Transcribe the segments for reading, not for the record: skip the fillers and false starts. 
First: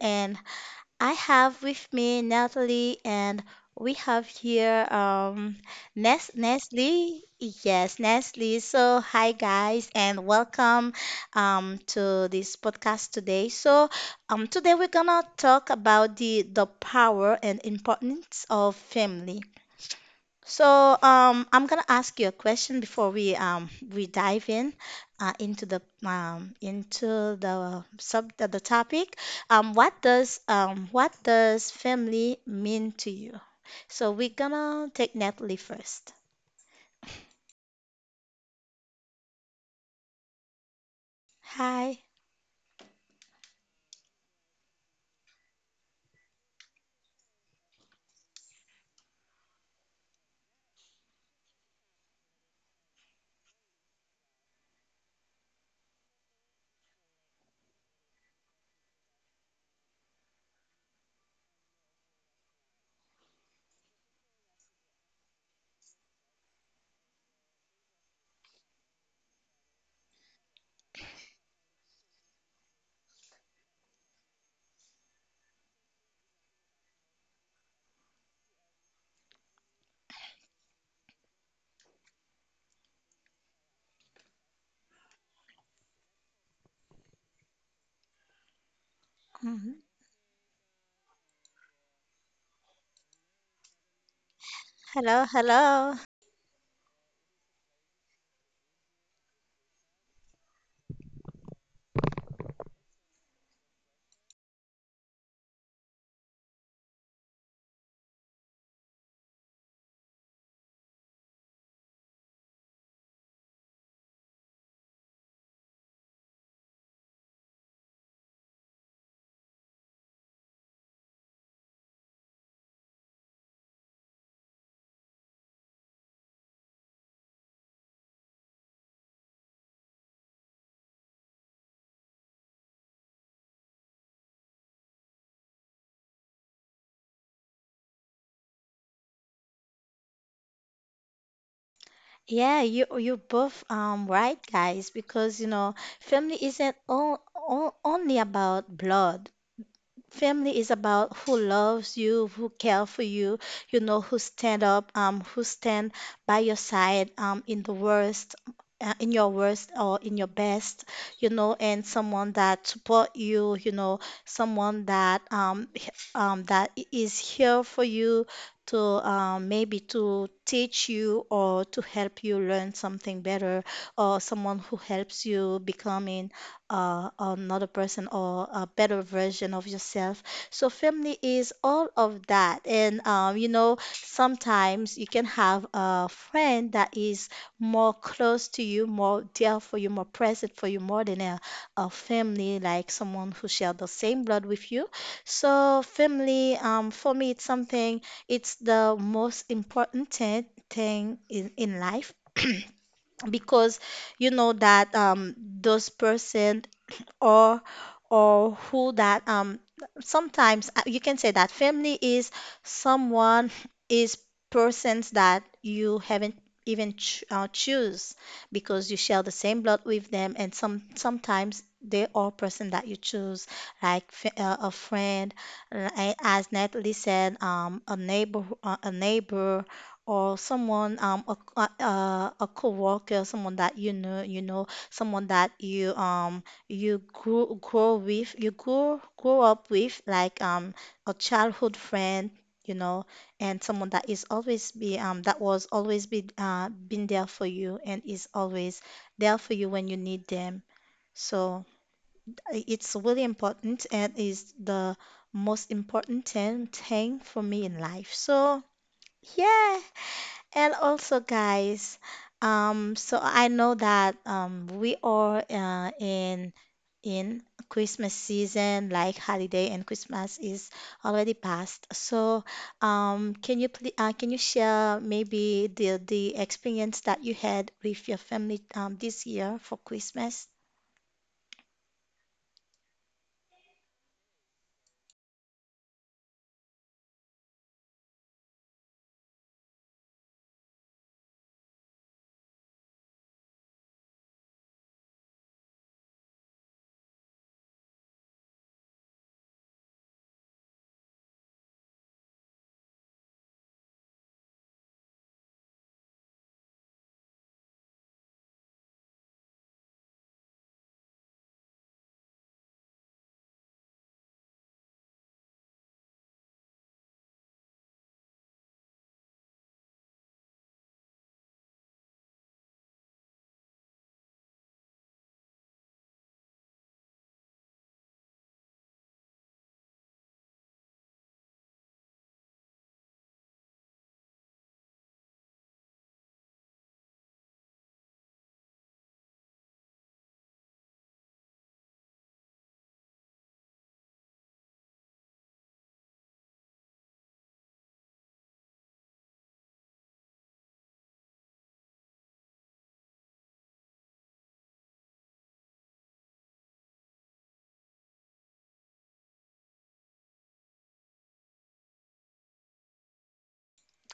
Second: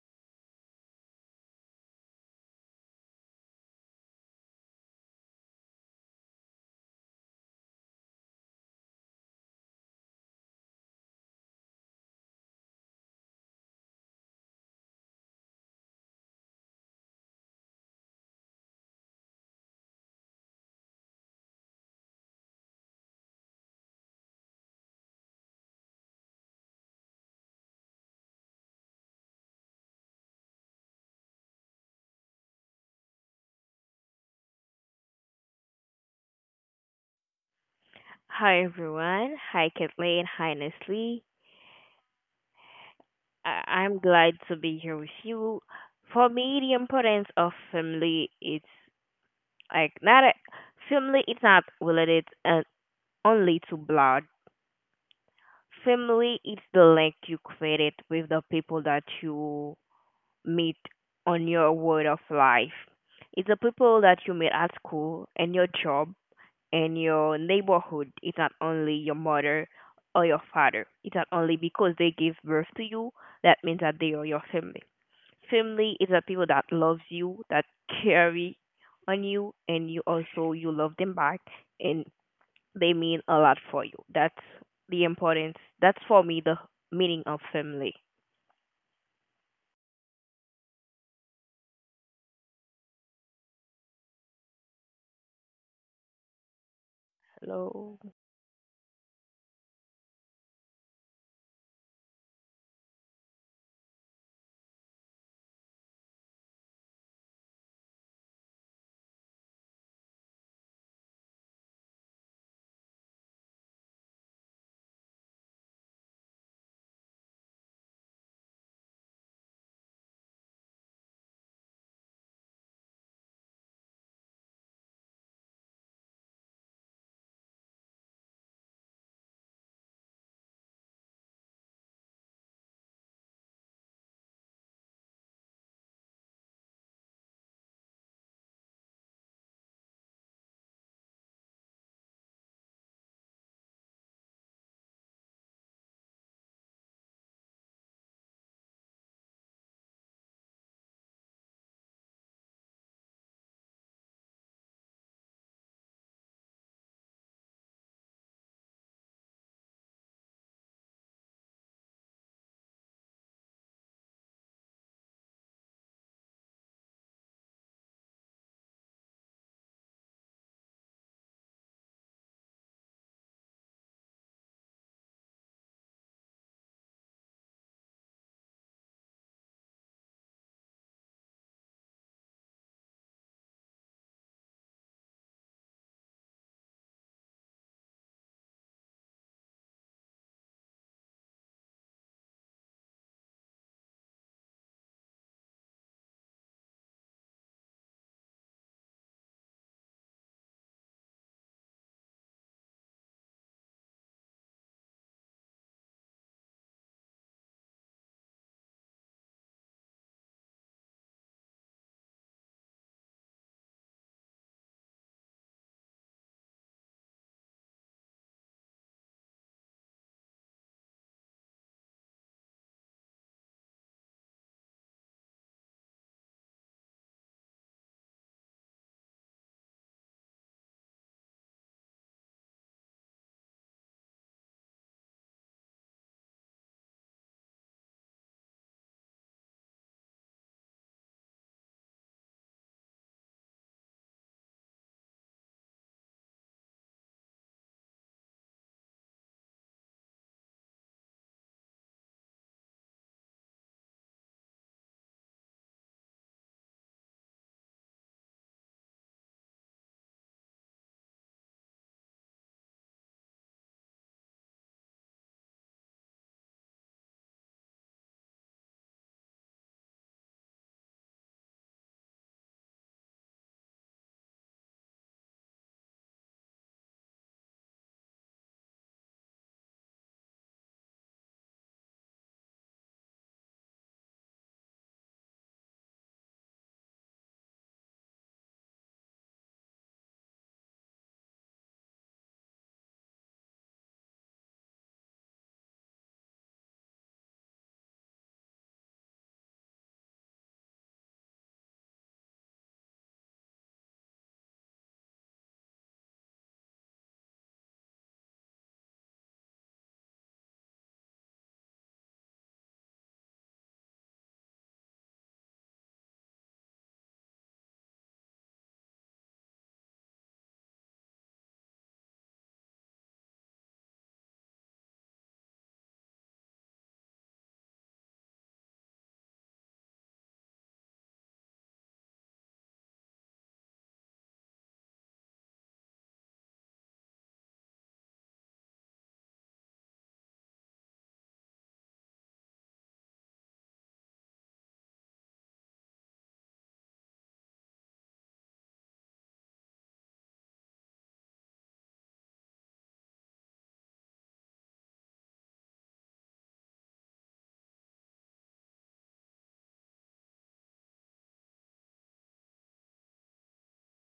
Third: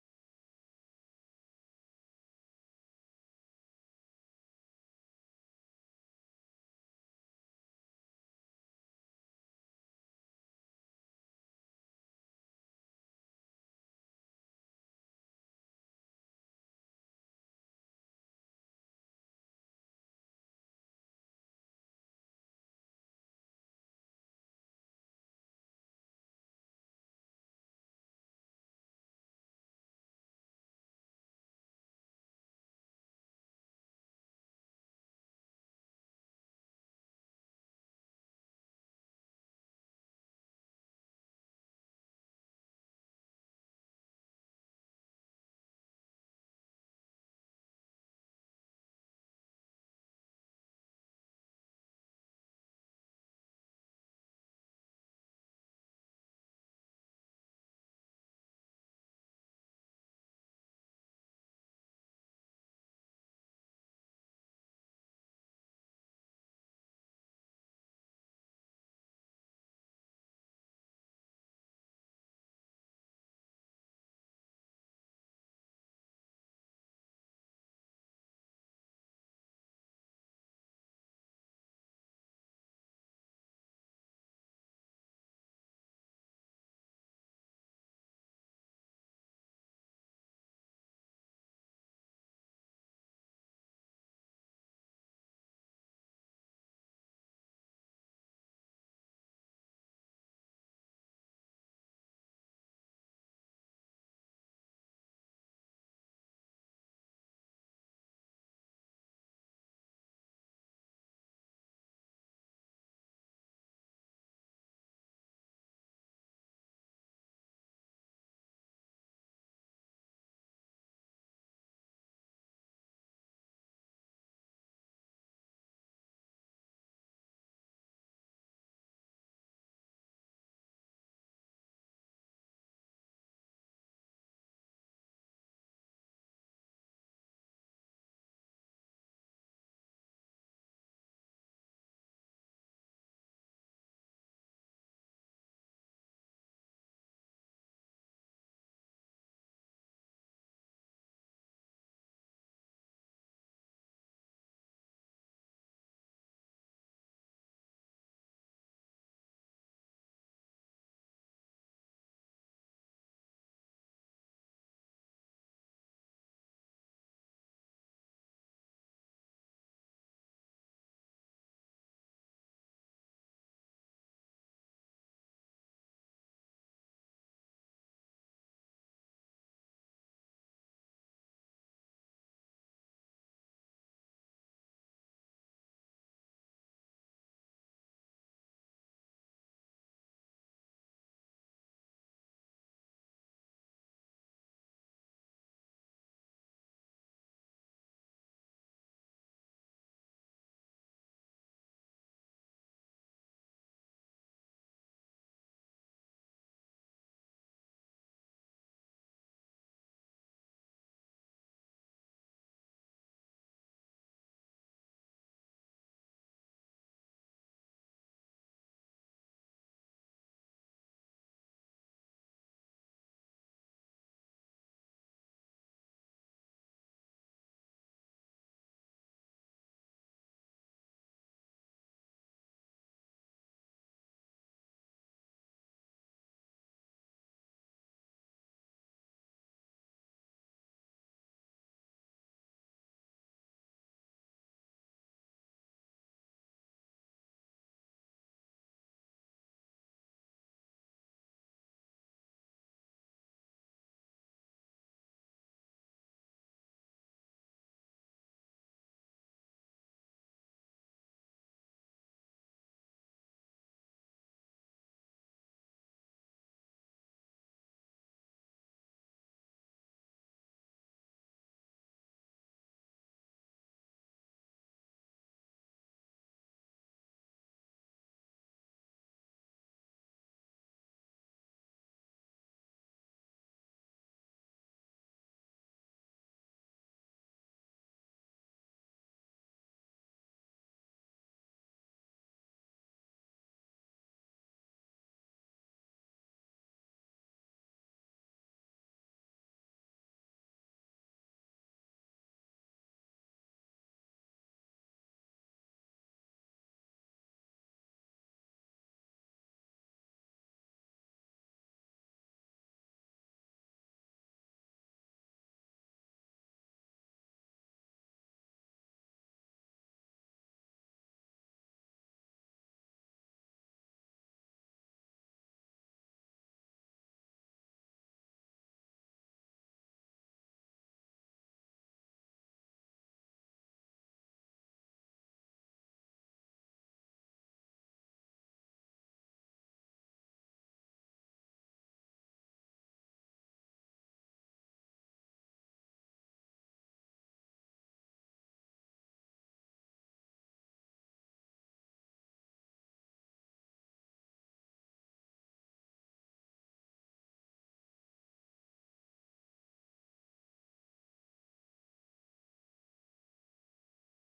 and I have with me Natalie, and we have here Nestle. Yes, Nestle. So hi guys, and welcome to this podcast today. So today we're gonna talk about the power and importance of family. So, I'm gonna ask you a question before we we dive in into the into the topic. What does family mean to you? So we're gonna take Natalie first. Hi everyone. Hi Kathleen. Hi Nestle. Hi. I'm glad to be here with you. For me, the importance of family is like not a, family is not related only to blood. Family is the link you created with the people that you meet on your world of life. It's the people that you meet at school and your job in your neighborhood. Is not only your mother or your father. It's not only because they give birth to you that means that they are your family. Family is the people that loves you, that carry on you, and you also you love them back, and they mean a lot for you. That's the importance. That's for me the meaning of family. Mhm. Hello, hello. Hello. Yeah, you both right, guys, because you know family isn't all only about blood. Family is about who loves you, who care for you, you know, who stand up, who stand by your side, in the worst, in your worst or in your best, you know, and someone that support you, you know, someone that that is here for you to maybe to teach you or to help you learn something better, or someone who helps you becoming another person or a better version of yourself. So family is all of that. And you know, sometimes you can have a friend that is more close to you, more dear for you, more present for you, more than a family, like someone who share the same blood with you. So family, for me, it's something, it's the most important thing in life because you know that those person or or who that sometimes you can say that family is someone is persons that you haven't even ch choose because you share the same blood with them and sometimes they are person that you choose like a friend, as Natalie said, a neighbor, a neighbor, or someone, a coworker, someone that you know, someone that you grew grow with you grow up with, like a childhood friend, you know, and someone that is always be that was always be been there for you and is always there for you when you need them. So it's really important and is the most important thing for me in life, so yeah. And also guys, I know that we are in Christmas season, like holiday, and Christmas is already past. So, can you please, can you share maybe the experience that you had with your family this year for Christmas?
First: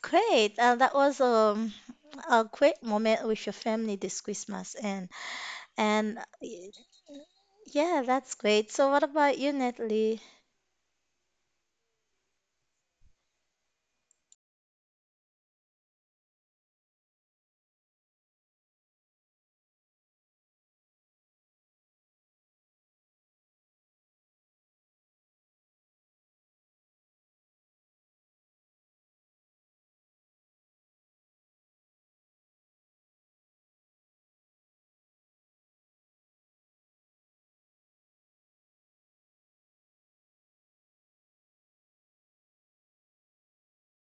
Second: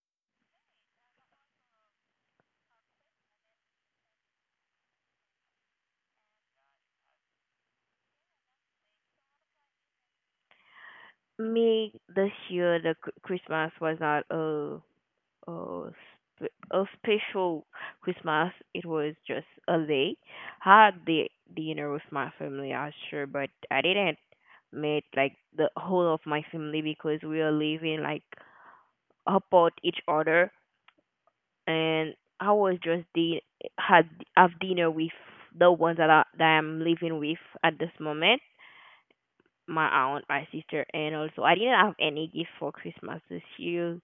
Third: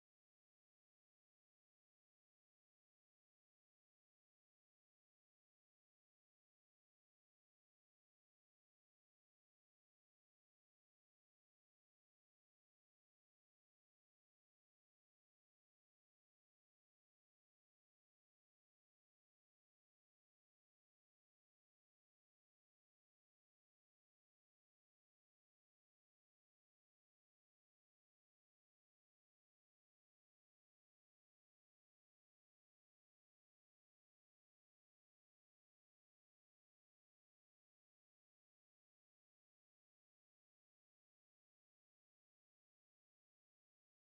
Great. That was a great moment with your family this Christmas, and yeah, that's great. So, what about you, Natalie? Me, this year the Christmas was not a a special Christmas. It was just a day. Had the dinner with my family, I sure, but I didn't meet like the whole of my family because we are living like apart each other, and I was just the had have dinner with the ones that I'm living with at this moment. My aunt, my sister, and also I didn't have any gift for Christmas this year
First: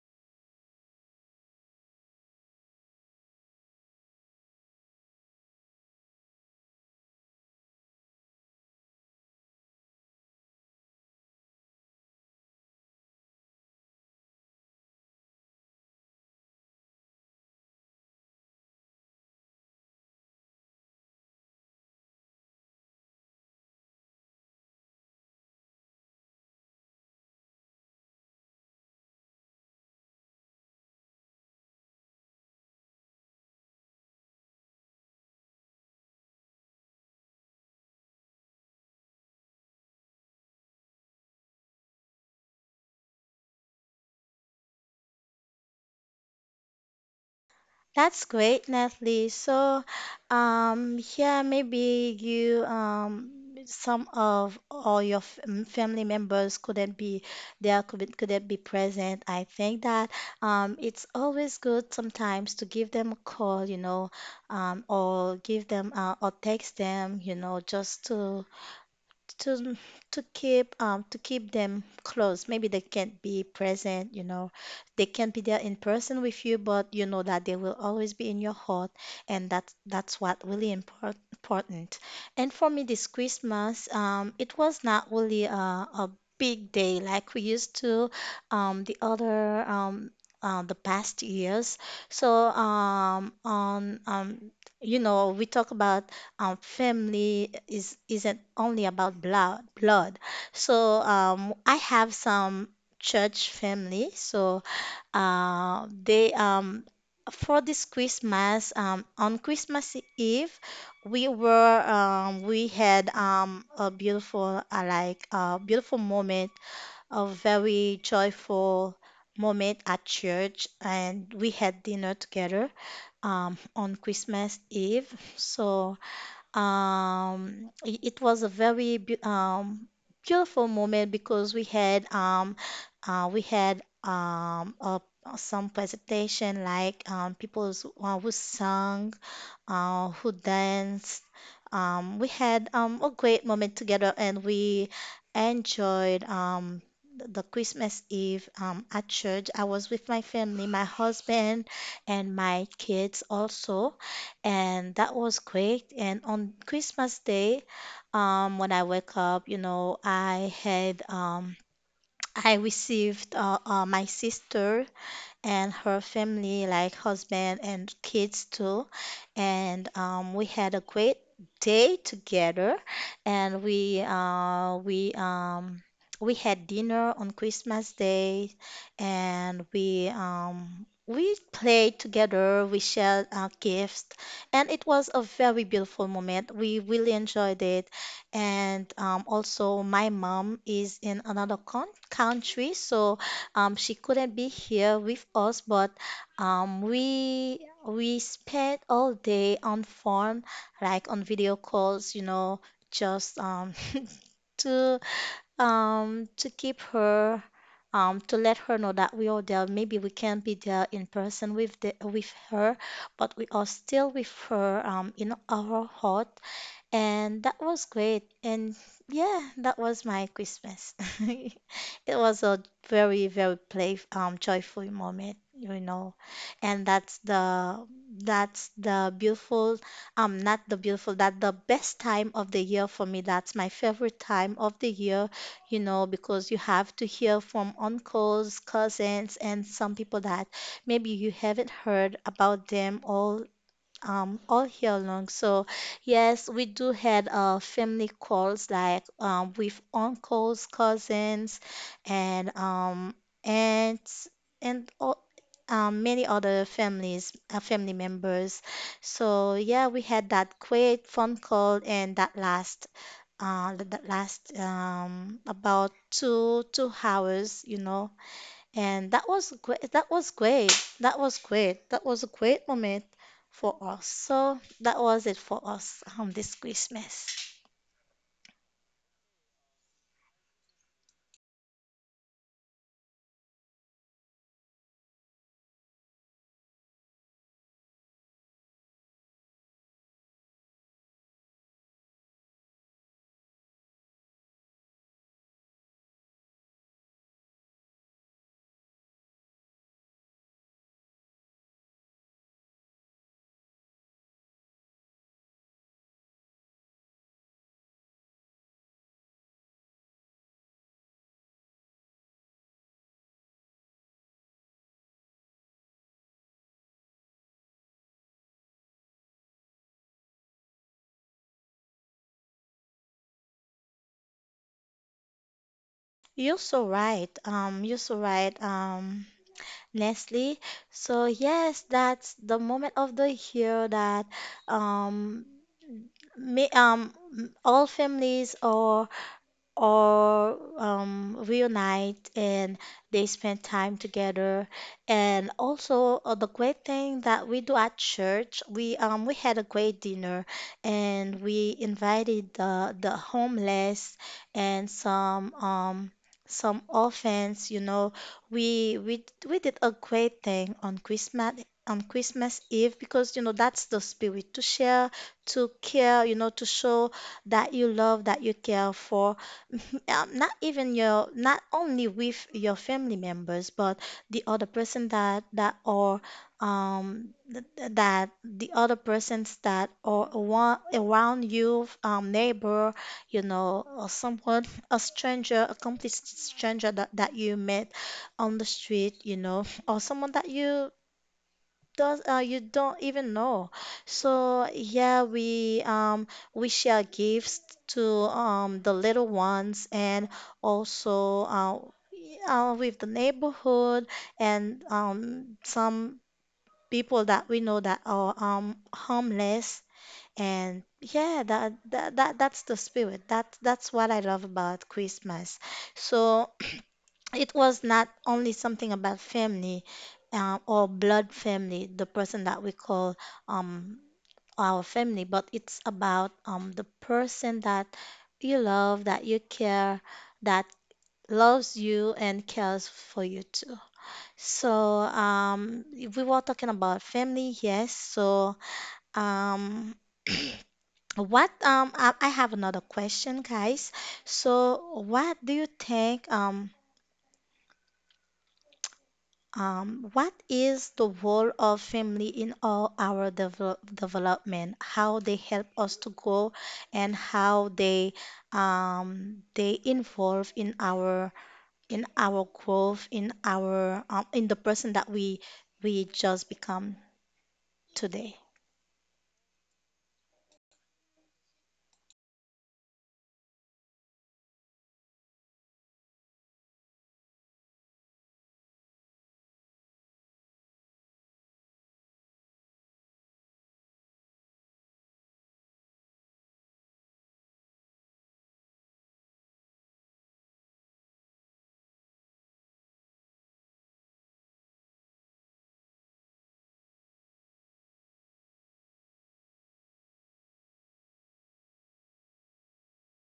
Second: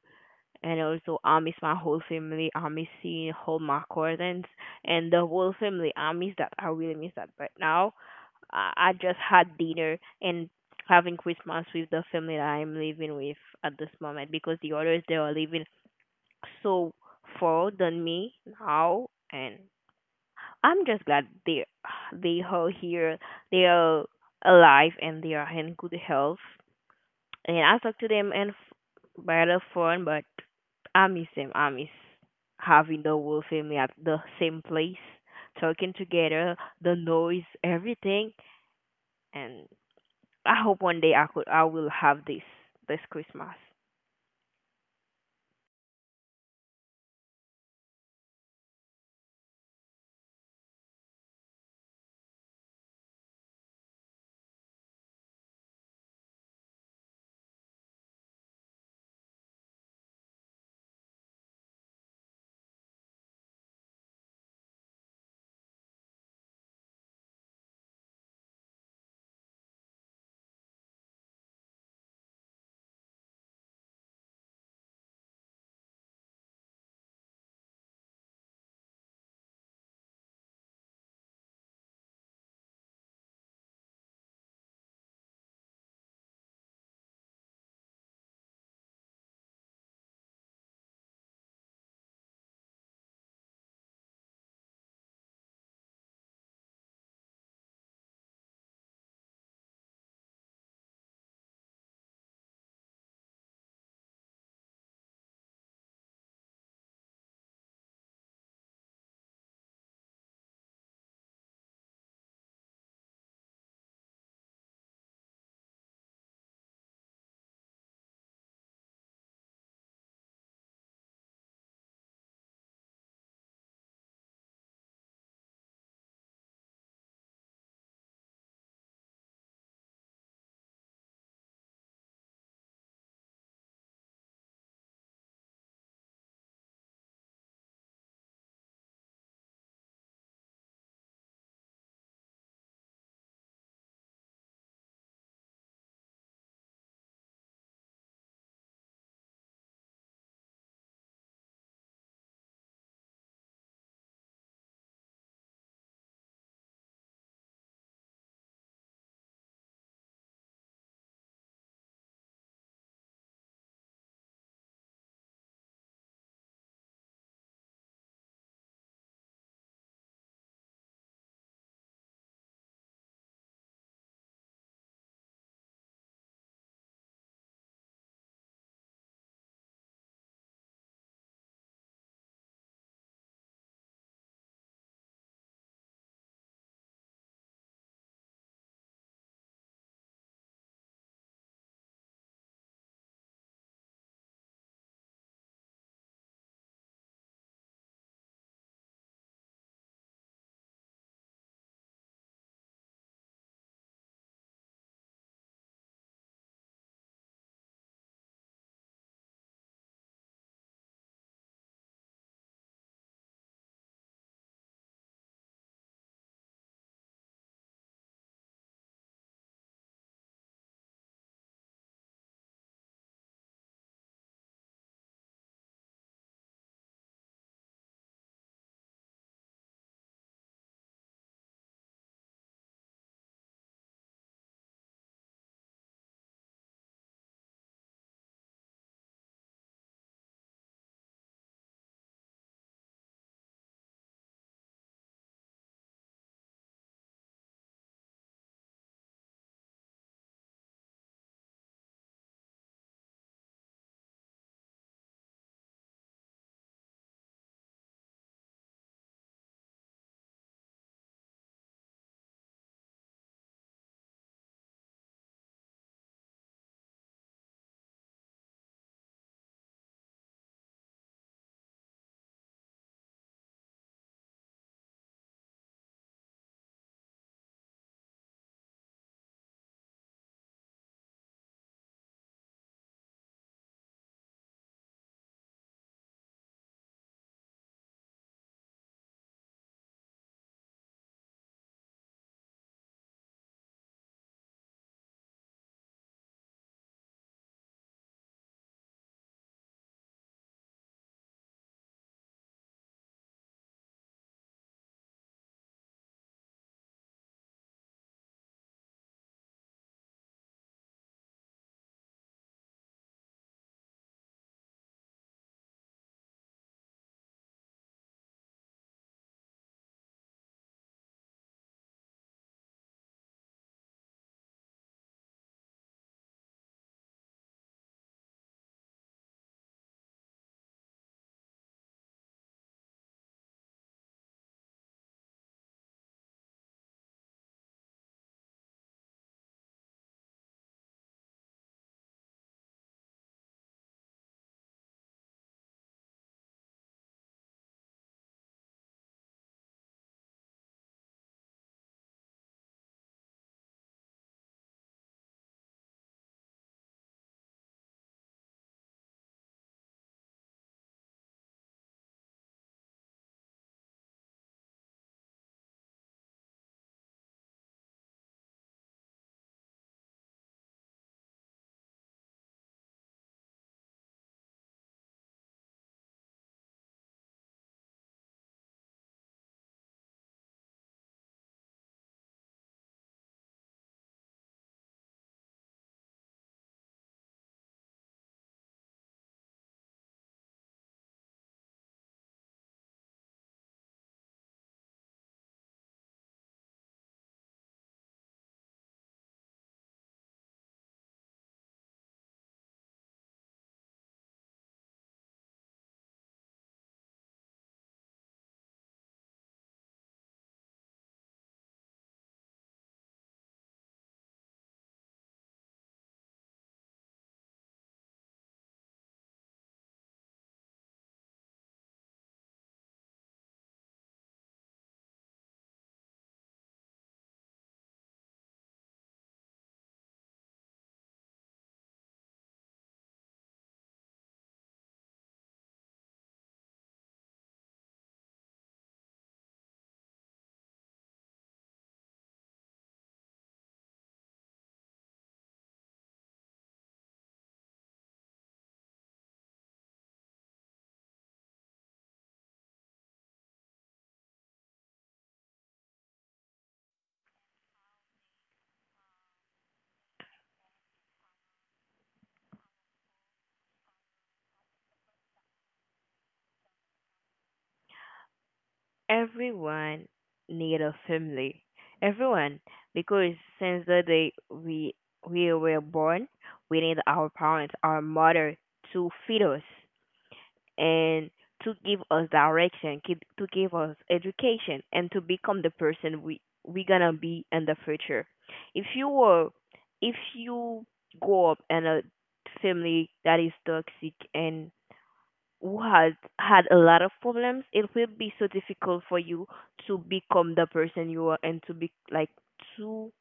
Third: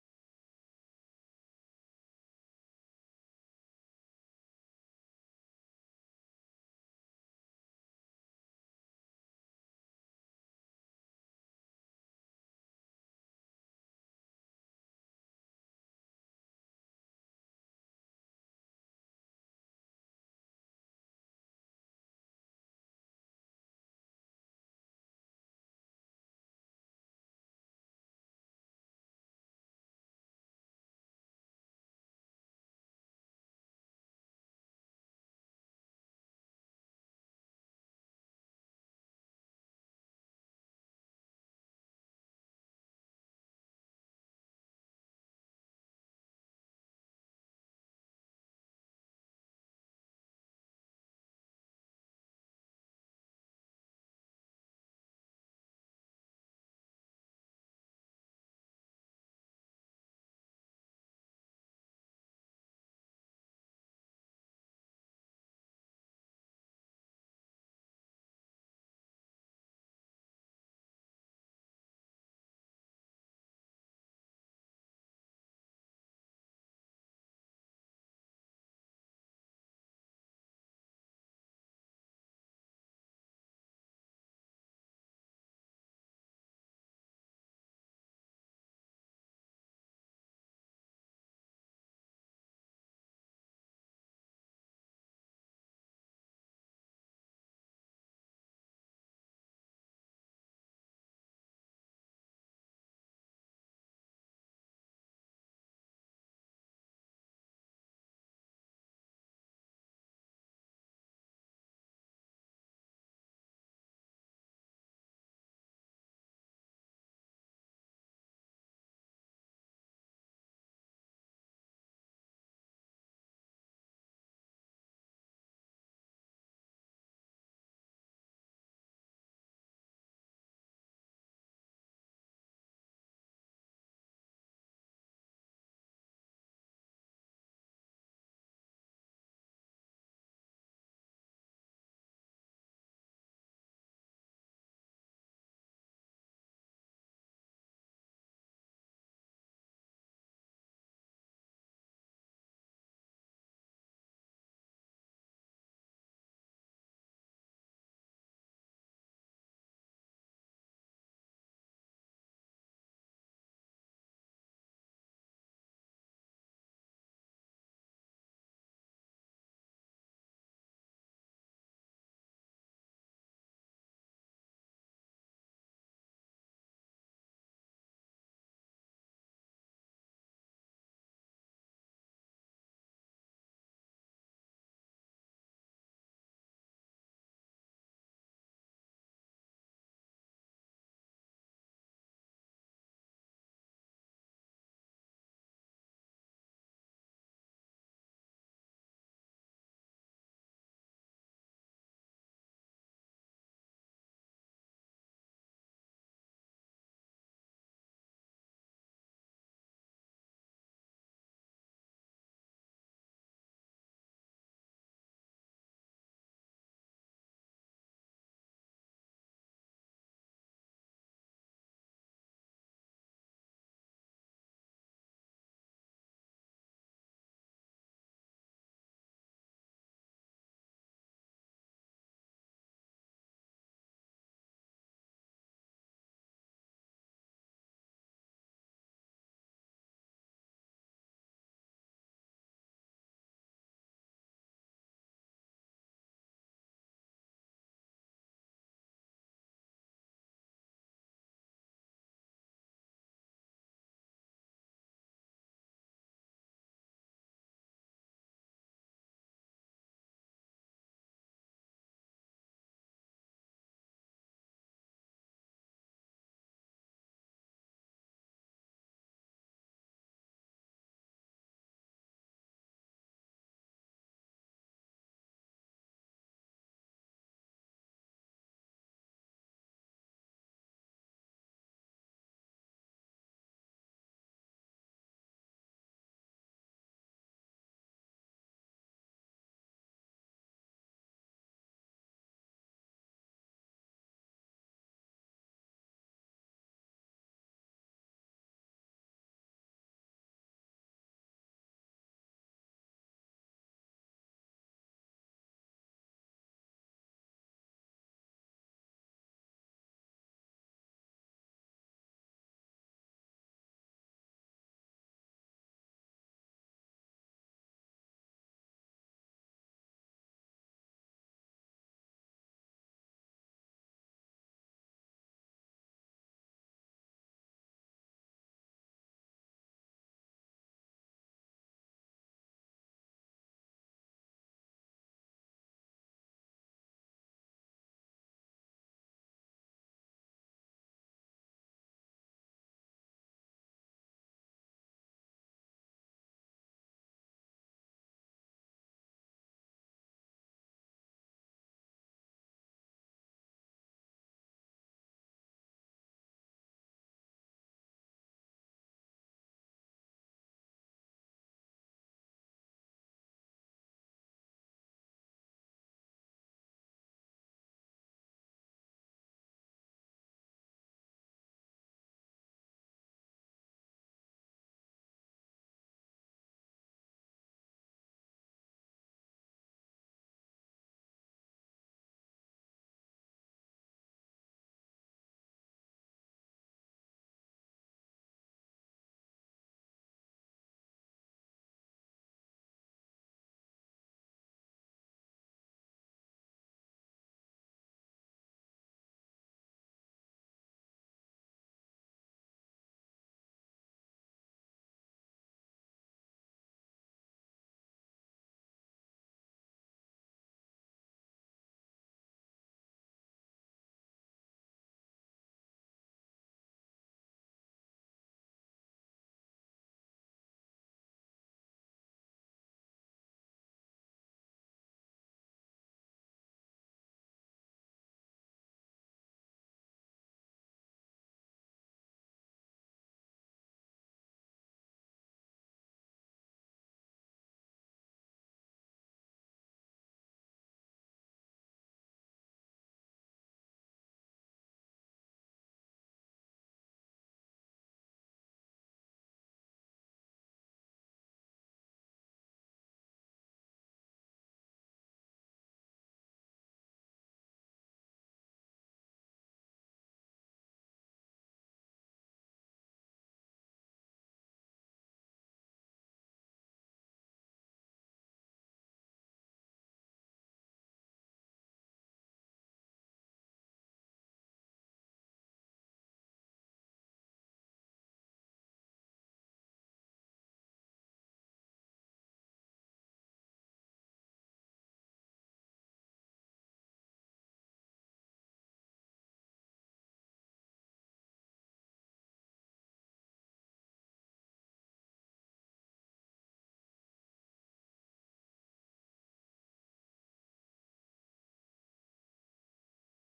and also Amis, my whole family, Amis seeing whole my cousins and the whole family. I miss that. I really miss that. But now, I just had dinner and having Christmas with the family that I'm living with at this moment because the others they are living so far than me now, and I'm just glad they are here. They are alive and they are in good health. Yeah, I talk to them, by the phone, but I miss them. I miss having the whole family at the same place, talking together, the noise, everything. And I hope one day I could, I will have this this Christmas. That's great, Natalie. So, yeah, maybe you, some of all your family members couldn't be there, couldn't be present. I think that, it's always good sometimes to give them a call, you know, or give them, or text them, you know, just to to keep them close. Maybe they can't be present, you know. They can't be there in person with you, but you know that they will always be in your heart, and that's what really important. And for me this Christmas, it was not really a big day like we used to um the other um the past years. So on you know we talk about, family is isn't only about blood, so I have some church family, so they for this Christmas, on Christmas Eve, we had, a beautiful like a beautiful moment, a very joyful moment at church, and we had dinner together, on Christmas Eve. So it was a very beautiful moment because we had, we had, um, some presentation like, people who sang, who danced. We had, a great moment together, and we enjoyed, the Christmas Eve, at church. I was with my family, my husband, and my kids also. And that was great. And on Christmas Day, when I wake up, you know, I had. I received my sister and her family, like husband and kids too. And we had a great day together, and we had dinner on Christmas Day, and we played together. We shared our gifts, and it was a very beautiful moment. We really enjoyed it. And also, my mom is in another con country, so she couldn't be here with us, but um, we we spent all day on phone, like on video calls, you know, just to to keep her to let her know that we are there. Maybe we can't be there in person with the with her, but we are still with her in our heart, and that was great. And yeah, that was my Christmas. It was a very joyful moment, you know. And that's the beautiful, not the beautiful, that the best time of the year for me. That's my favorite time of the year, you know, because you have to hear from uncles, cousins, and some people that maybe you haven't heard about them all year long. So yes, we do had family calls like with uncles, cousins, and aunts and all, many other families, family members. So yeah, we had that great phone call and that last about two hours, you know. And that was great. That was great. That was great. That was a great moment for us. So that was it for us, this Christmas. You're so right. Leslie. So yes, that's the moment of the year that, um, me, um, all families are, or reunite and they spend time together. And also, the great thing that we do at church, we had a great dinner and we invited the homeless and some orphans. You know, we did a great thing on Christmas Eve, because you know that's the spirit to share, to care, you know, to show that you love, that you care for, not only with your family members, but the other person that that or th- th- that the other persons that are around, you, neighbor, you know, or someone, a stranger, a complete stranger that you met on the street, you know, or someone that you don't even know. So yeah, we share gifts to the little ones, and also with the neighborhood, and some people that we know that are homeless. And yeah, that's the spirit. That's what I love about Christmas. So it was not only something about family, or blood family, the person that we call, um, our family, but it's about, the person that you love, that you care, that loves you and cares for you too. So if we were talking about family, yes. So um, what I have another question, guys. So what do you think what is the role of family in all our development? How they help us to grow and how they, they involve in our growth, in our, in the person that we just become today. Everyone need a family. Everyone, because since the day we were born, we need our parents, our mother to feed us, and to give us direction, to give us education, and to become the person we gonna be in the future. If you were, if you grow up in a family that is toxic and who has had a lot of problems, it will be so difficult for you to become the person you are and to be like to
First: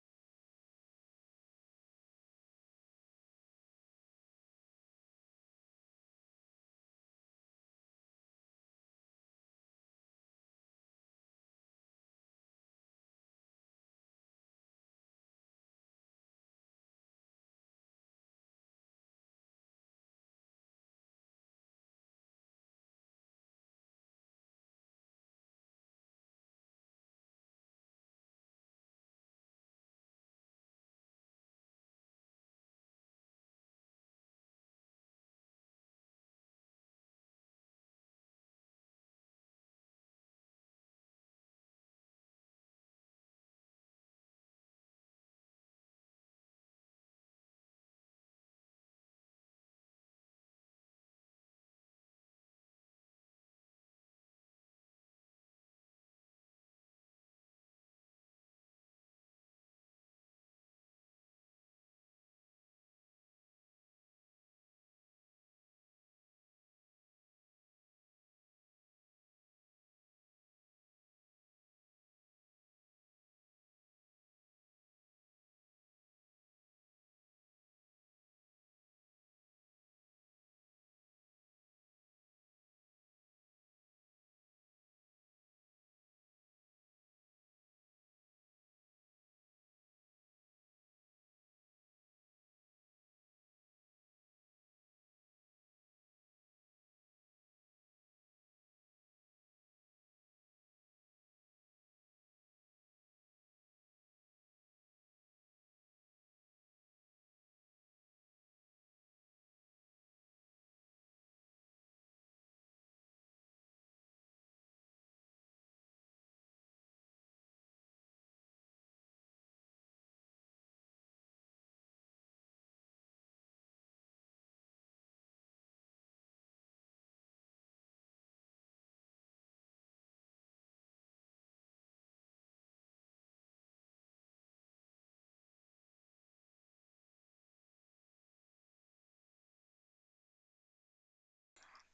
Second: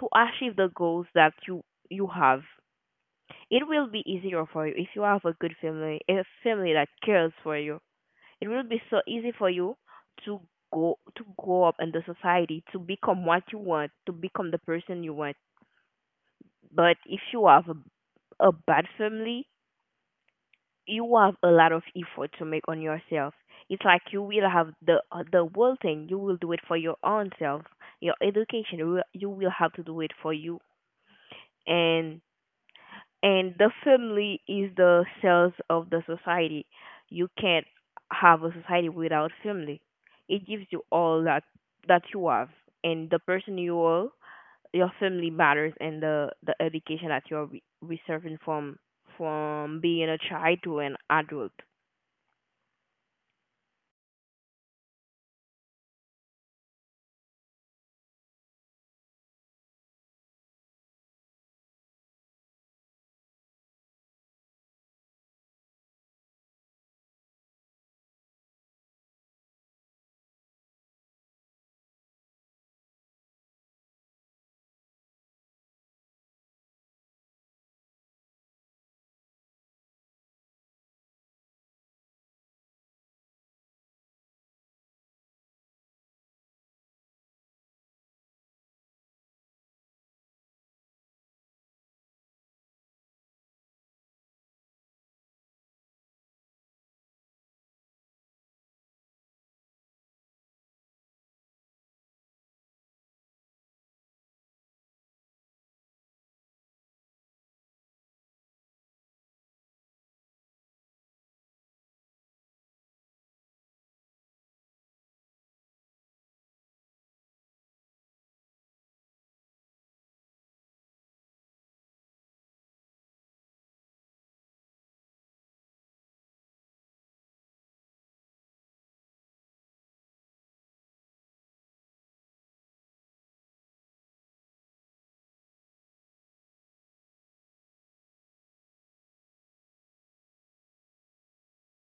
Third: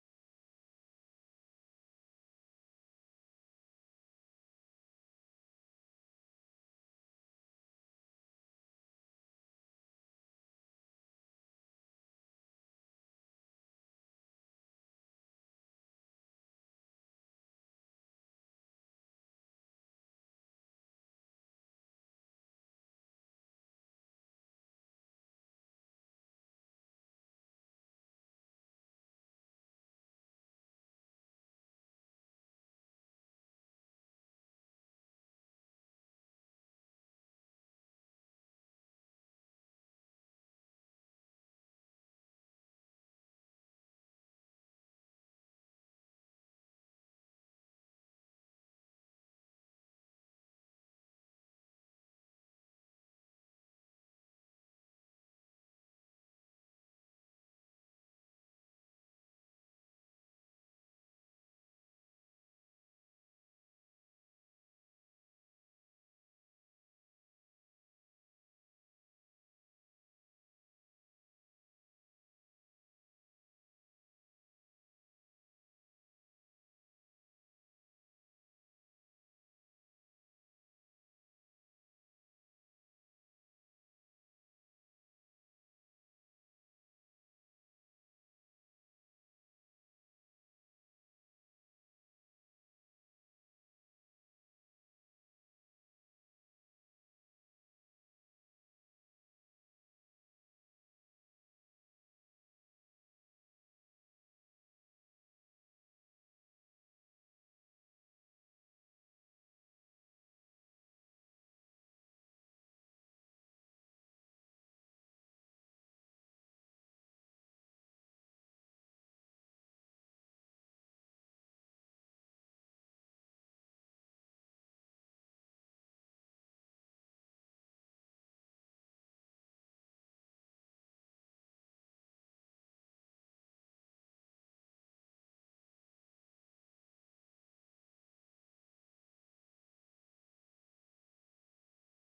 to achieve the goals that you have. It will be easier for you if you have a good family, a family that cares for you. It will be so easy for you to go to grow up in the society, to become what you want, to become the person you want. But if you have a bad family, you have a lot of effort to make on yourself. It's like you will have the whole thing. You will do it for your own self, your education. You will have to do it for you, and and the family is the cells of the society. You can't have a society without family. It gives you all that you have, and the person you are, your family matters, and the education that you're receiving from being a child to an adult.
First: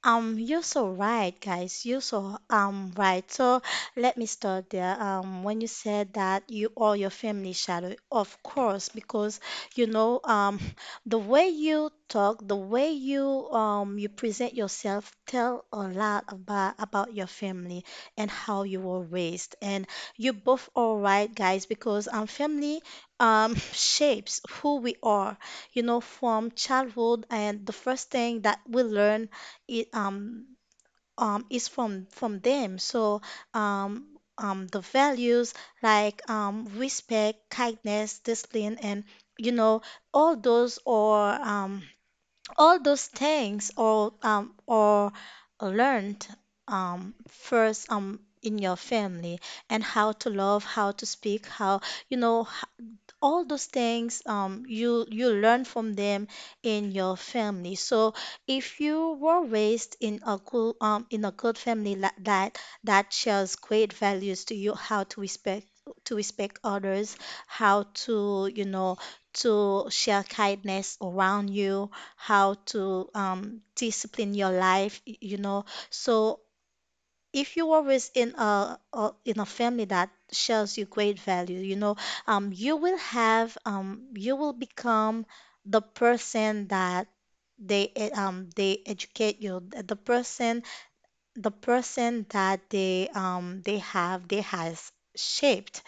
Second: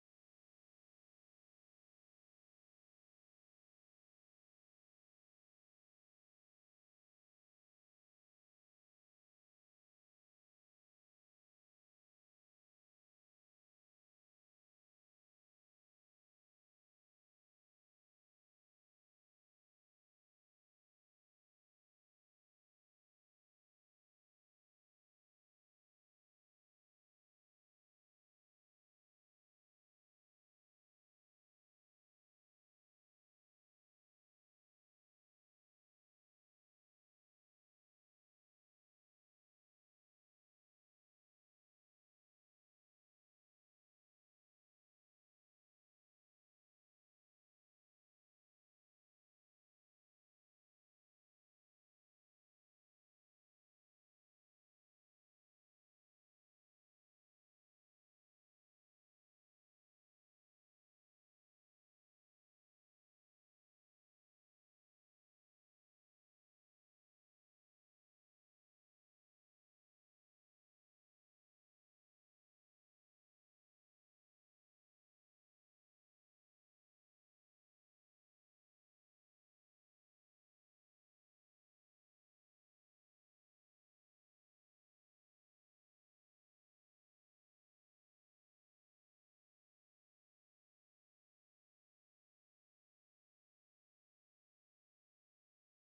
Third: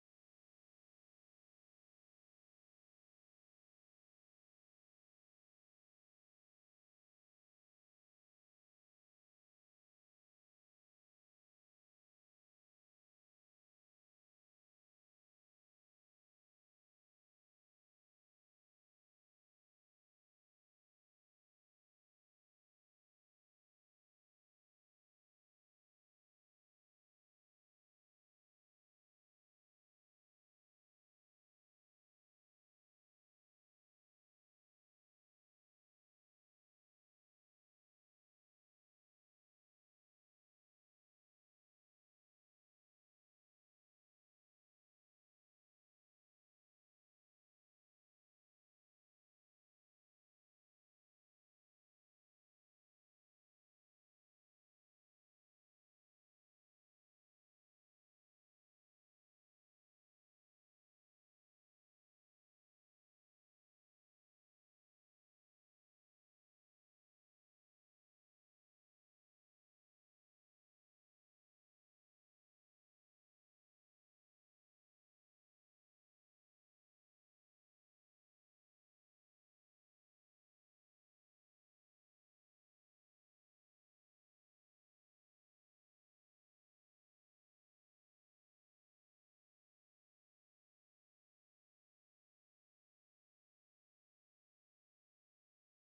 You're so right, guys. You're so right. So let me start there. When you said that you all your family shadow, of course, because you know the way you talk, the way you present yourself tell a lot about your family and how you were raised. And you both all right, guys, because family shapes who we are. You know, from childhood, and the first thing that we learn it is from them. So um the values like, respect, kindness, discipline, and you know all those, or all those things, or learned, first, in your family, and how to love, how to speak, how, you know, all those things, you you learn from them in your family. So if you were raised in a good family like that that shares great values to you, how to respect others, how to to share kindness around you, how to discipline your life, So if you are within a in a family that shows you great value, you know, you will have you will become the person that they educate you, the person the person that they has shaped.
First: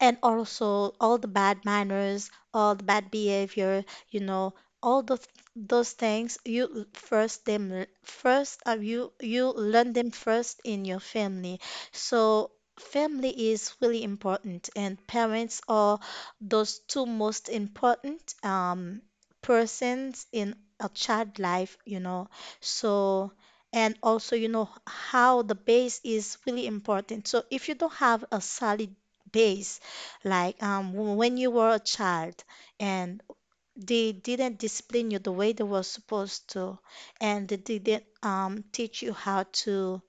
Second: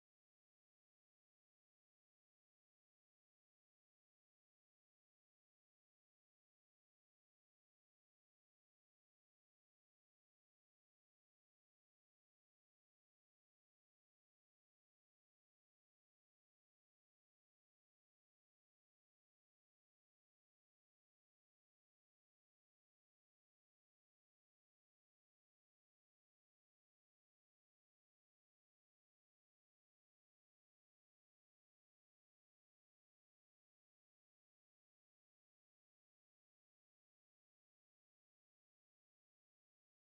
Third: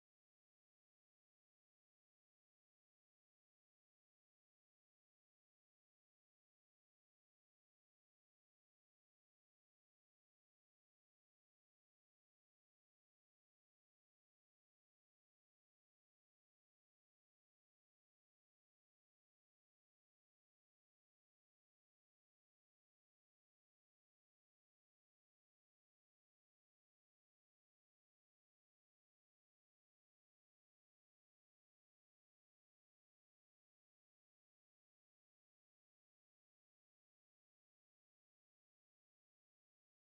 And also all the bad manners, all the bad behavior, you know all those things you l- first them first you you learn them first in your family. So family is really important and parents are those two most important persons in a child life, you know. So and also you know how the base is really important, so if you don't have a solid base, like when you were a child and they didn't discipline you the way they were supposed to, and they didn't teach you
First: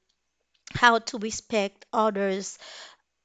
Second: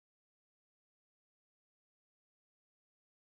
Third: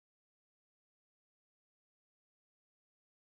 how to respect others,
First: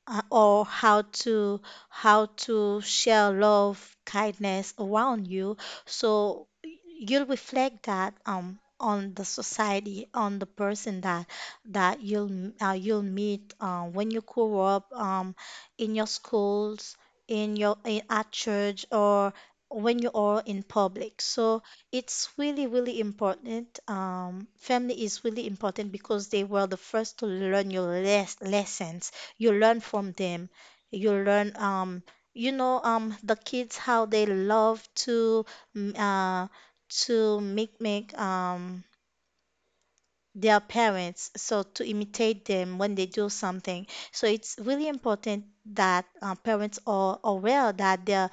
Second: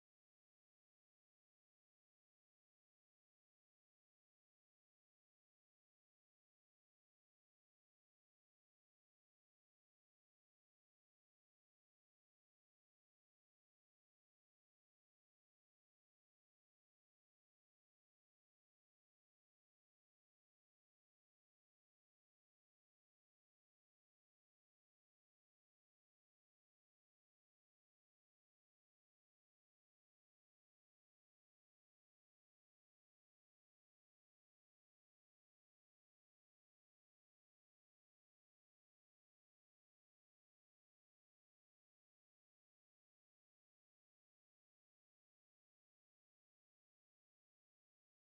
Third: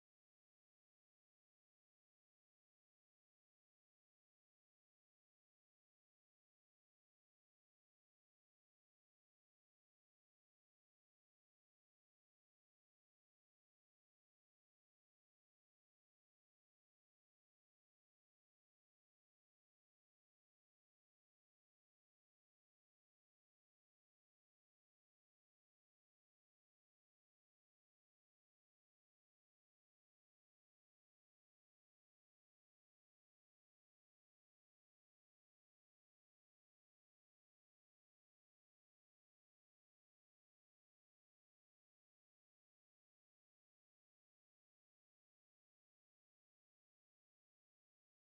or how to share love, kindness around you. So you'll reflect that on the society, on the person that that you'll you'll meet when you grow up in your schools, at church, or when you are in public. So it's really, really important. Family is really important because they were the first to learn your lessons. You learn from them, you learn the kids, how they love to mm, uh to make their parents, so to imitate them when they do something. So it's really important that parents are aware that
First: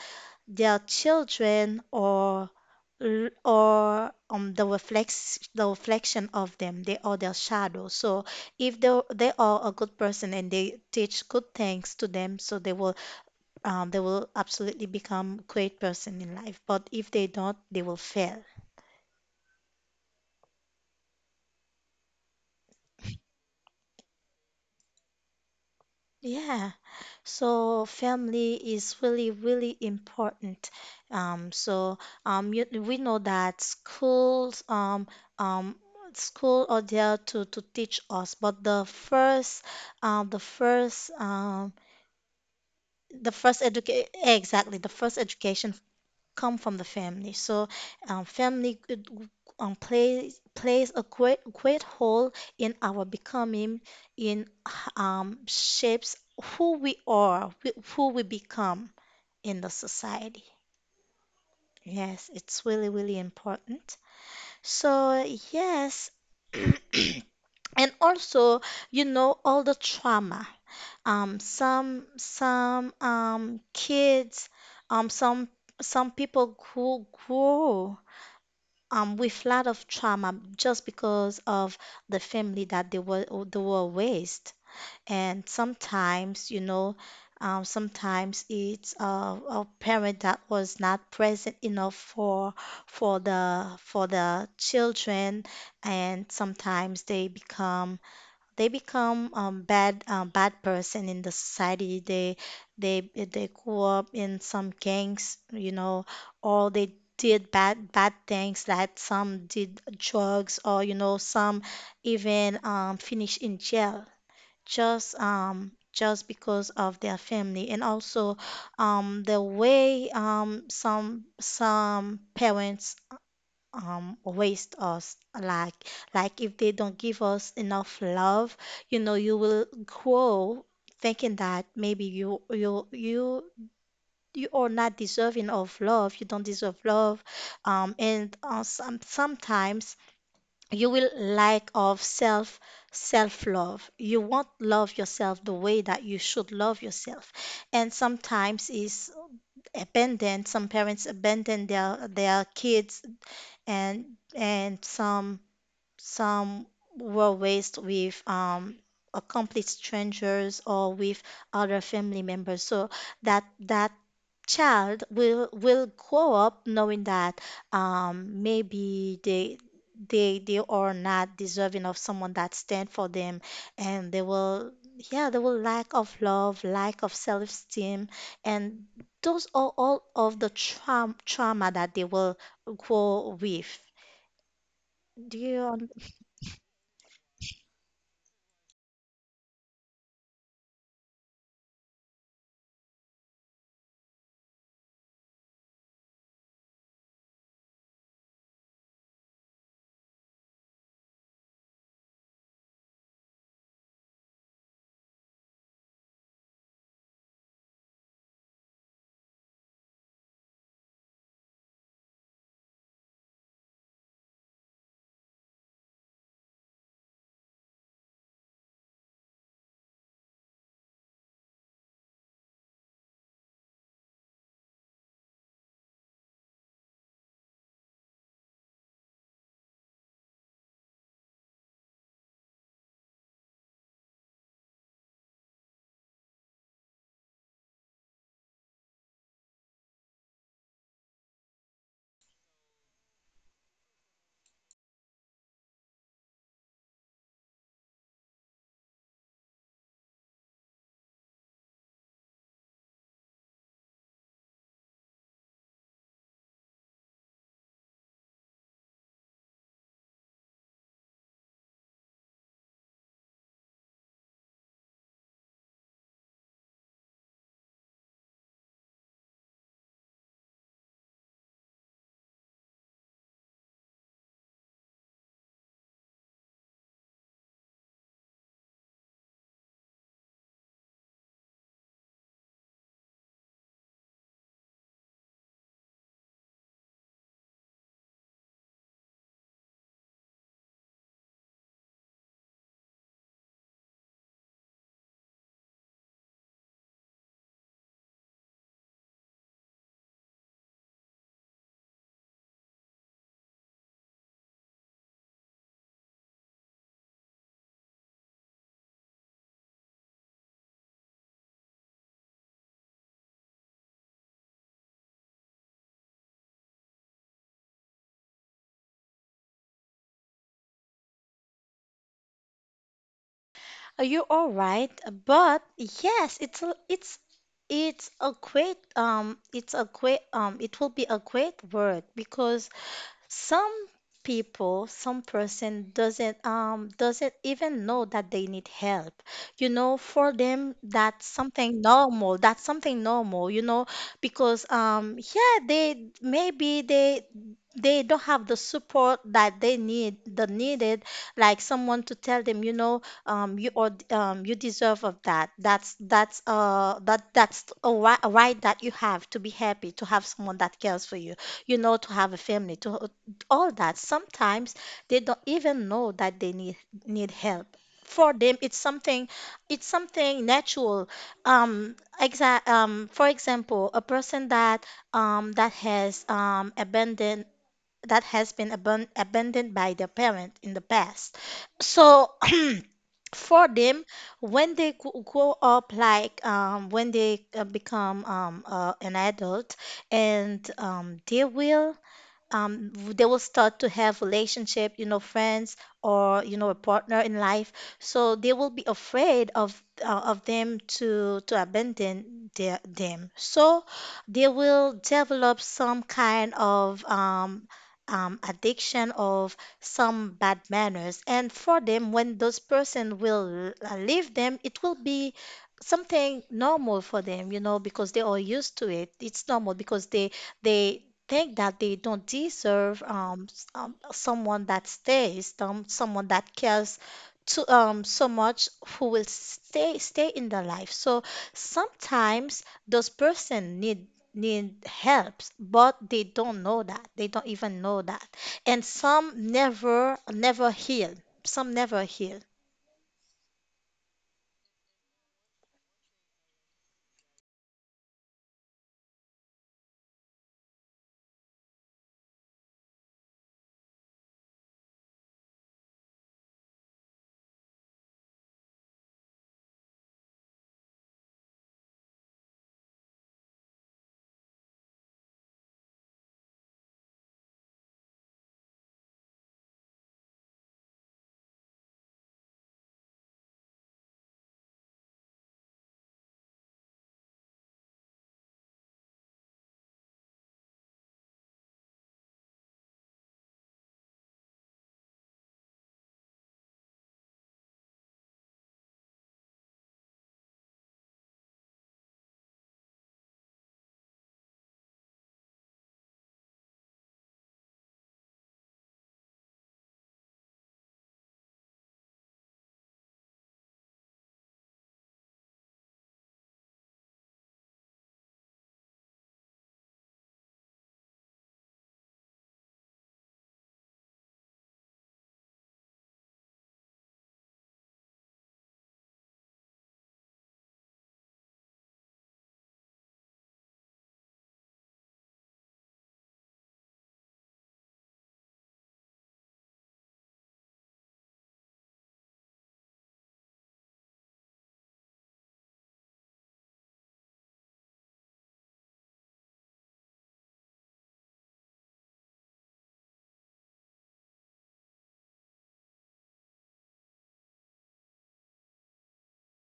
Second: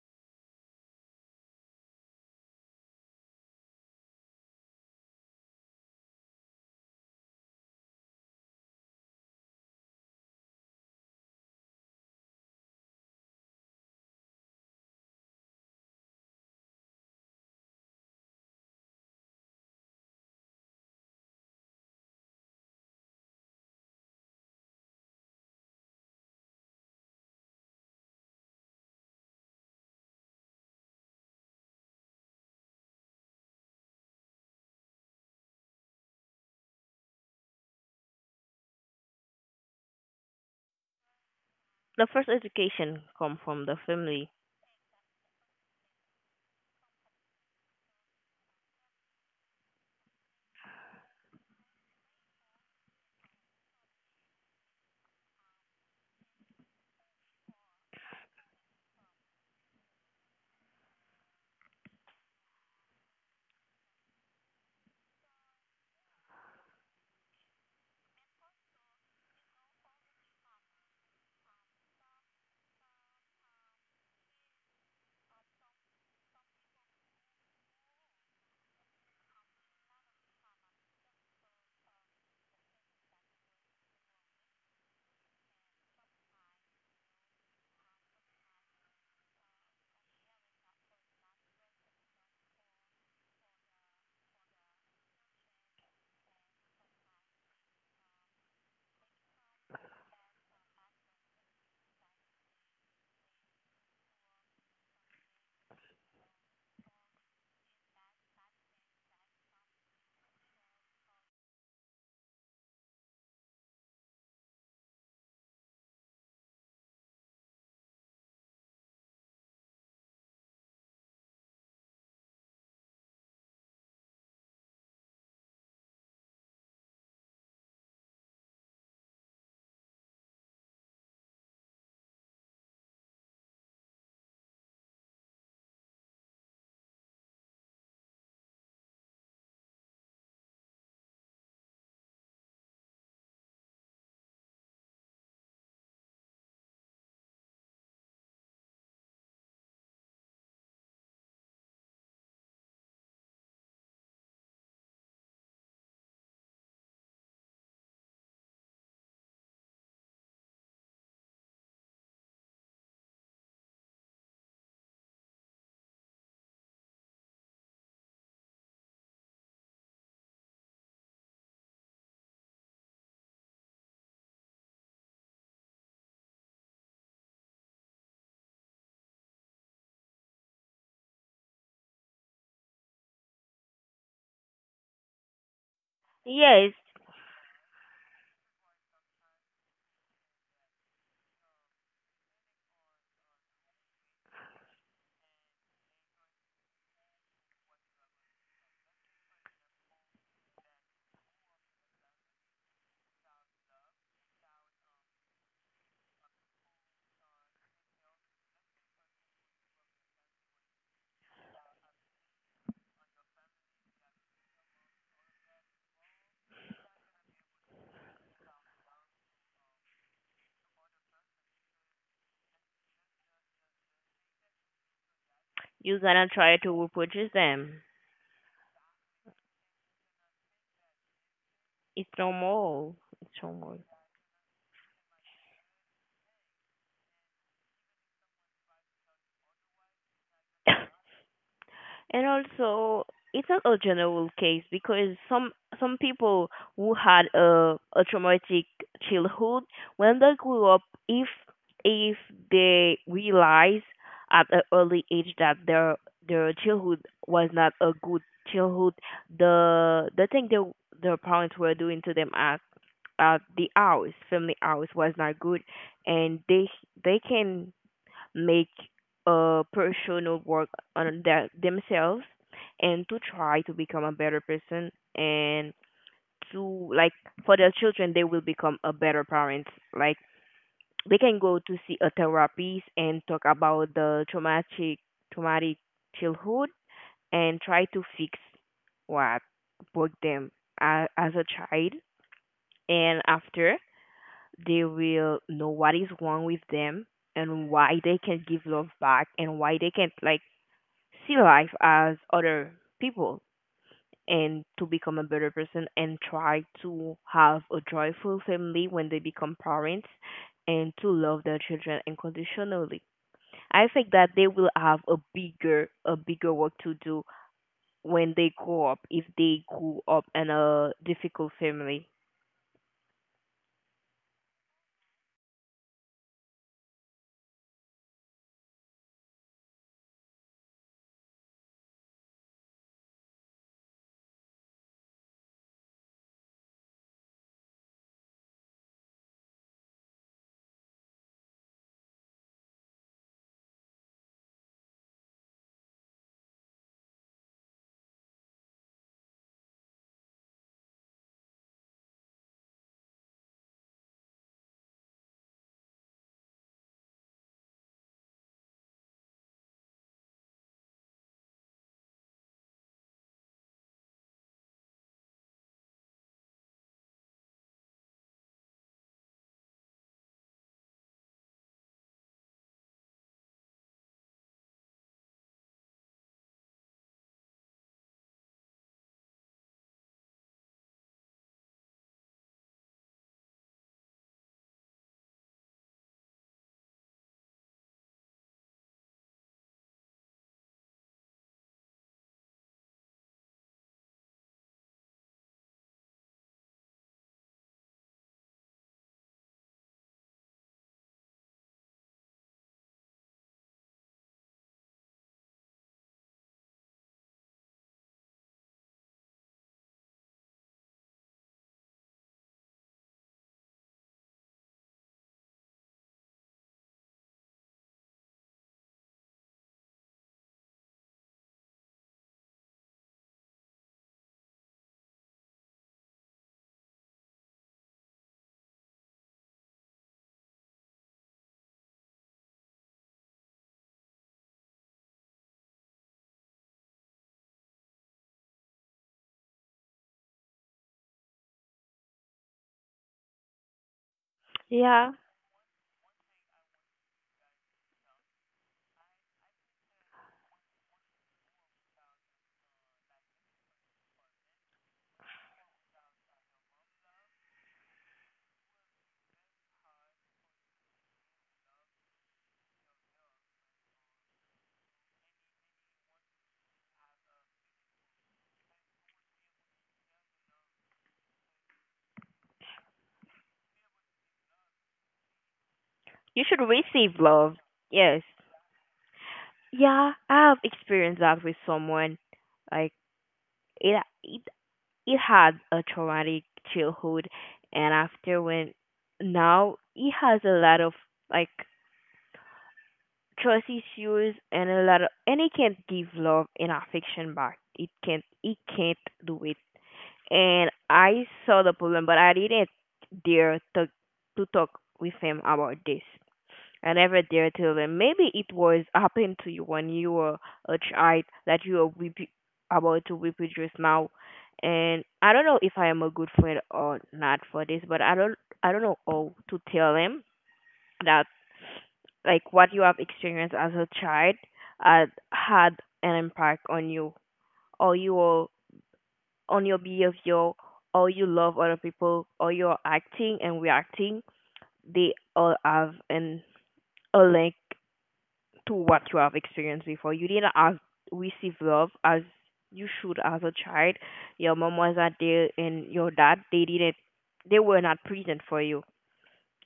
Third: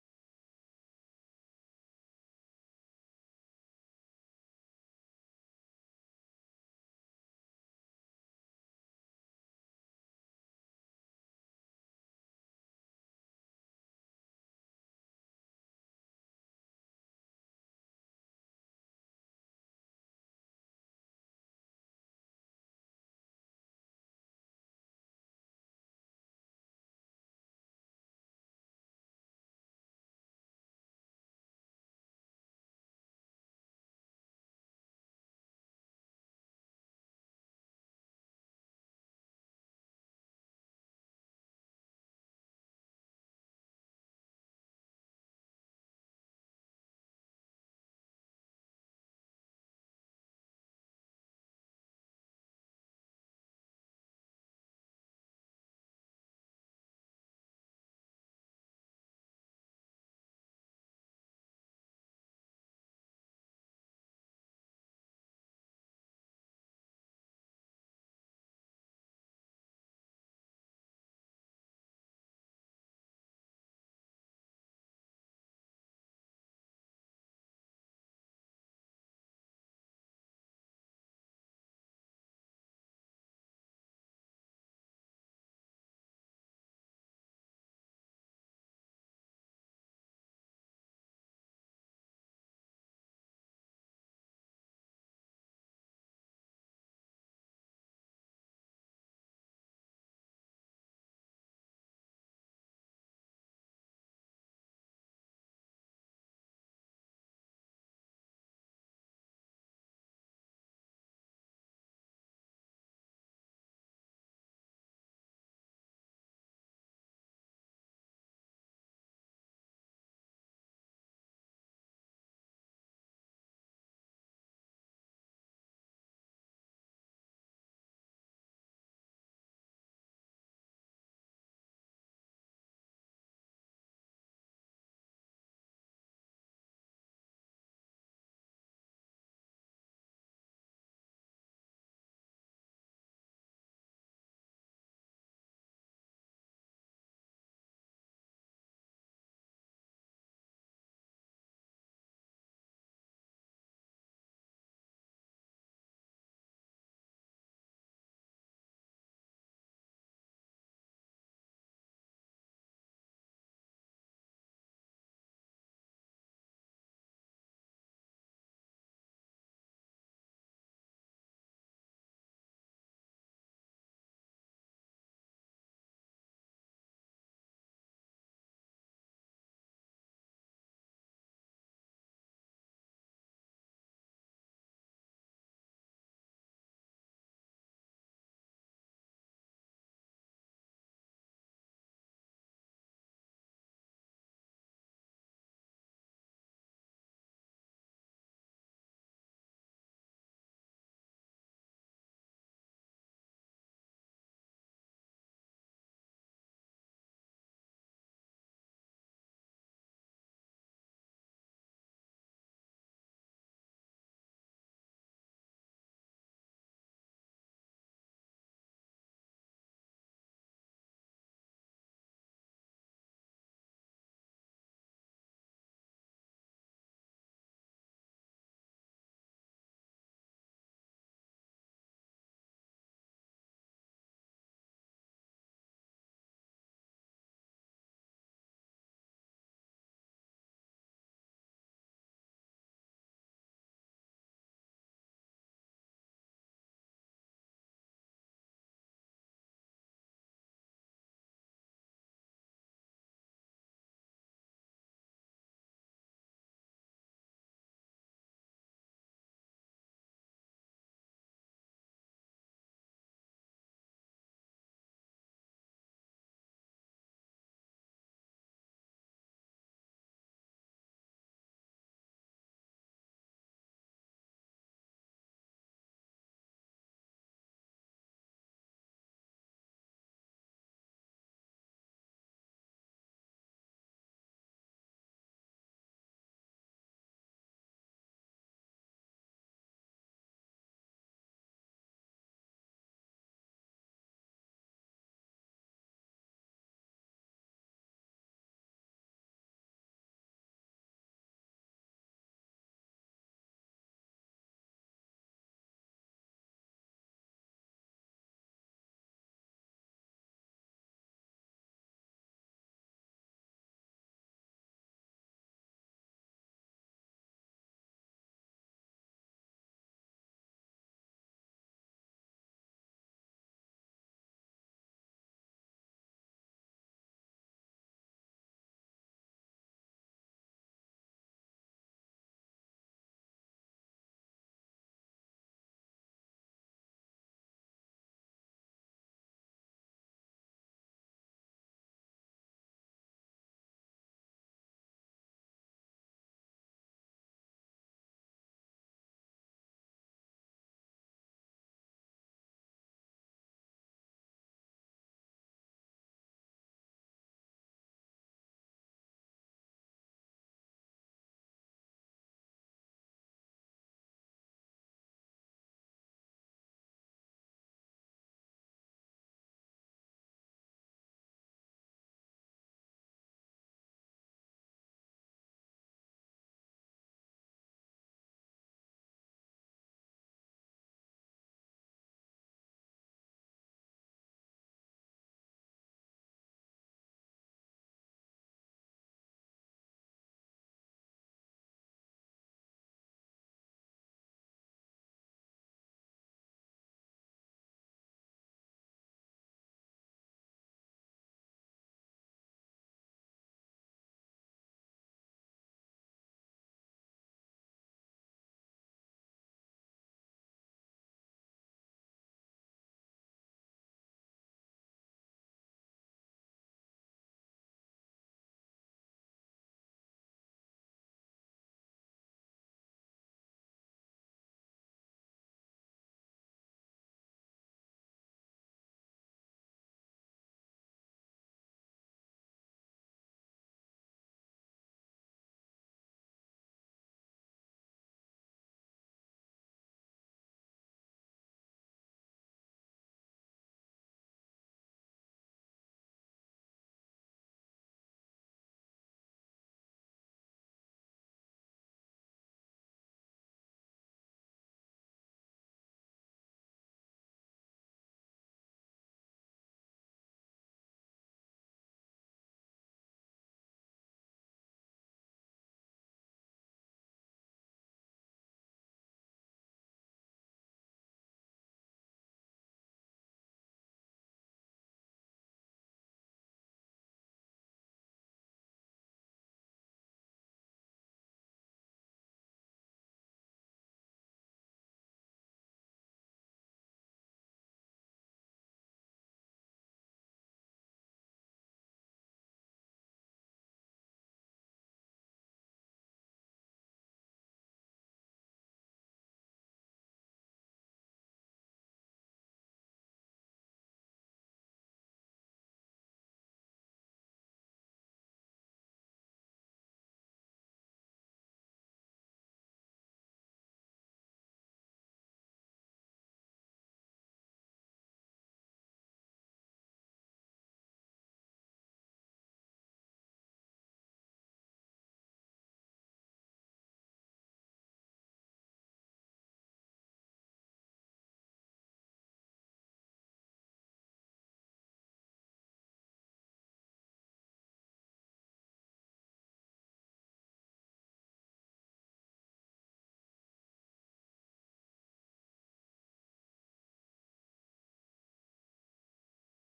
their children or the reflection of them, they are their shadow. So if they are a good person and they teach good things to them, so they will absolutely become great person in life, but if they don't, they will fail. Yeah. So family is really, really important. So you, we know that schools um, school are there to teach us, but the first um, the first um, The first education the come first from the education, family. exactly, the first education come from the family. So family could, plays a great role in our becoming, in shapes who we are, who we become in the society. Yes, it's really, really important. So yes. And also, you know, all the trauma. Some kids, um some some people who grow with lot of trauma just because of the family that they were they were raised. And sometimes, you know, sometimes it's a parent that was not present enough for for the children, and sometimes they become bad person in the society. They they grew up in some gangs, you know, or they did bad things, that some did drugs, or you know, some even finish in jail, just because of their family. And also the way some parents waste us, like if they don't give us enough love, you know, you will grow thinking that maybe you you are not deserving of love, you don't deserve love. And some, sometimes you will lack of self self love, you won't love yourself the way that you should love yourself. And sometimes is abandoned, some parents abandon their kids, and and some were raised with a complete strangers, or with other family members. So that that child will grow up knowing that maybe they are not deserving of someone that stand for them, and they will, yeah, they will lack of love, lack of self-esteem. And those are all of the trauma that they will grow with. Do you. Yes, you're gonna try to reproduce them. It's normal. It's normal. And also, it's not a general case because some people who had a traumatic childhood, when they grew up, if if they realize at an early age that their childhood was not a good childhood, the thing their parents were doing to them at the house, family house, was not good, and they can make a personal work on their, themselves, and to try to become a better person, and to like, for their children, they will become a better parents. Like, they can go to see a therapist and talk about the traumatic childhood and try to fix what broke them as a child. And after, they will know what is wrong with them, and why they can give love back, and why they can like see life as other people, and to become a better person and try to have a joyful family when they become parents, and to love their children unconditionally. I think that they will have a bigger work to do when they grow up if they grew up in a difficult family. Are you all right? But yes, it's a, it's it's a great it will be a great word, because some people, some person doesn't even know that they need help. You know, for them, that's something normal. That's something normal, you know, because yeah, they, maybe they don't have the support that they need, the needed, like someone to tell them, you know, you deserve of that, that's that that's a right that you have to be happy to have someone that cares for you, you know, to have a family to all that. Sometimes they don't even know that they need need help. For them, it's something natural. For example, a person that that has abandoned that has been abandoned by their parent in the past. So for them, when they grow up, like when they become an adult, and they will start to have relationship, you know, friends, or you know, a partner in life. So they will be afraid of them to abandon their, them. So they will develop some kind of addiction of some bad manners. And for them, when those person will leave them, it will be something normal for them, you know, because they are used to it. It's normal because they think that they don't deserve someone that stays, someone that cares to so much who will stay in their life. So sometimes those person need need helps, but they don't know that. They don't even know that. And some never heal. Some never heal. Yeah. You should receive love. Yes. Yeah, I have experienced that with someone. Like it it. He had a traumatic childhood, and after, when now he has a lot of like trust issues and a lot of, and he can't give love and affection back. It can't he can't do it. And I saw the problem but I didn't dare to talk with him about this. I never dare tell them. Maybe it was happened to you when you were a child that you are about to weep it just now. And I don't know if I am a good friend or not for this, but I don't know how to tell them that, like, what you have experienced as a child had an impact on you, or your on your behavior, or you love other people, or you're acting and reacting. They all have an a link to what you have experienced before. You didn't ask, receive love as you should as a child. Your mom was not there, and your dad they didn't, they were not present for you,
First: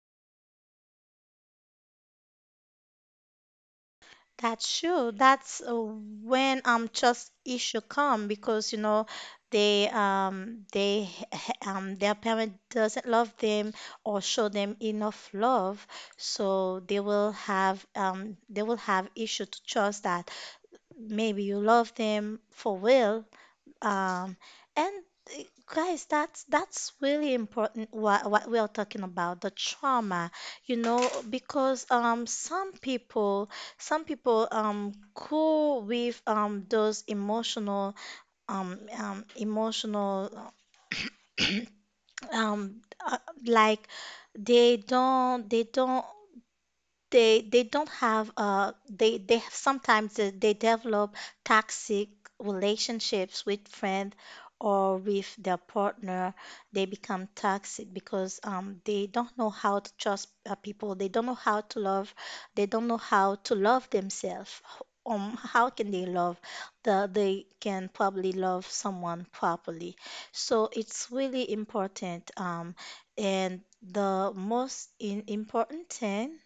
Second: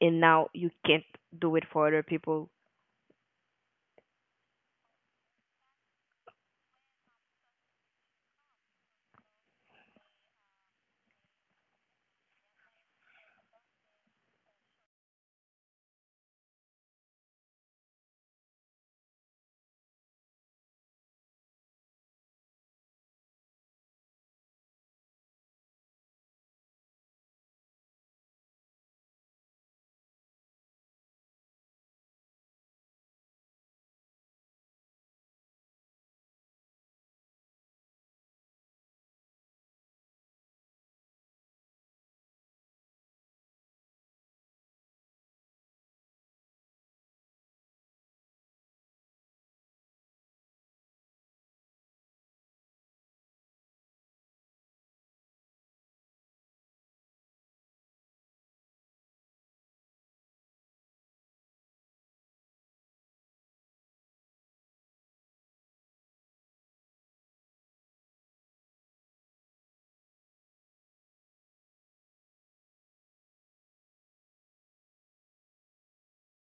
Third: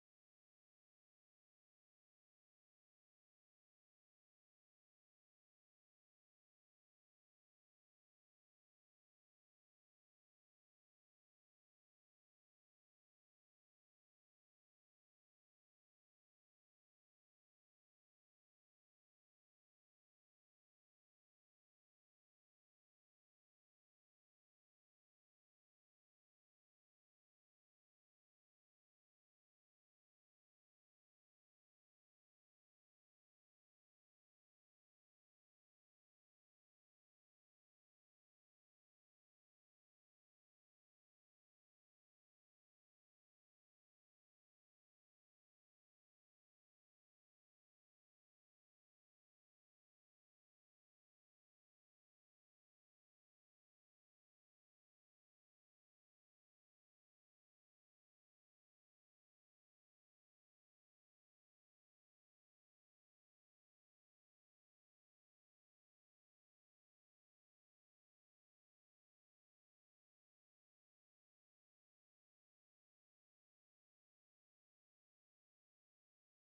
and now you can't do it for other people. That's true. That's when trust issue come because you know they their parent doesn't love them or show them enough love, so they will have issue to trust that maybe you love them for real. Um, and uh, guys, that's really important what we are talking about, the trauma, you know, because some people go with those emotional emotional um uh, like they don't they don't have they have, sometimes they develop toxic relationships with friend or with their partner. They become toxic because they don't know how to trust people, they don't know how to love, they don't know how to love themselves. How can they love they can probably love someone properly. So it's really important, and the most important thing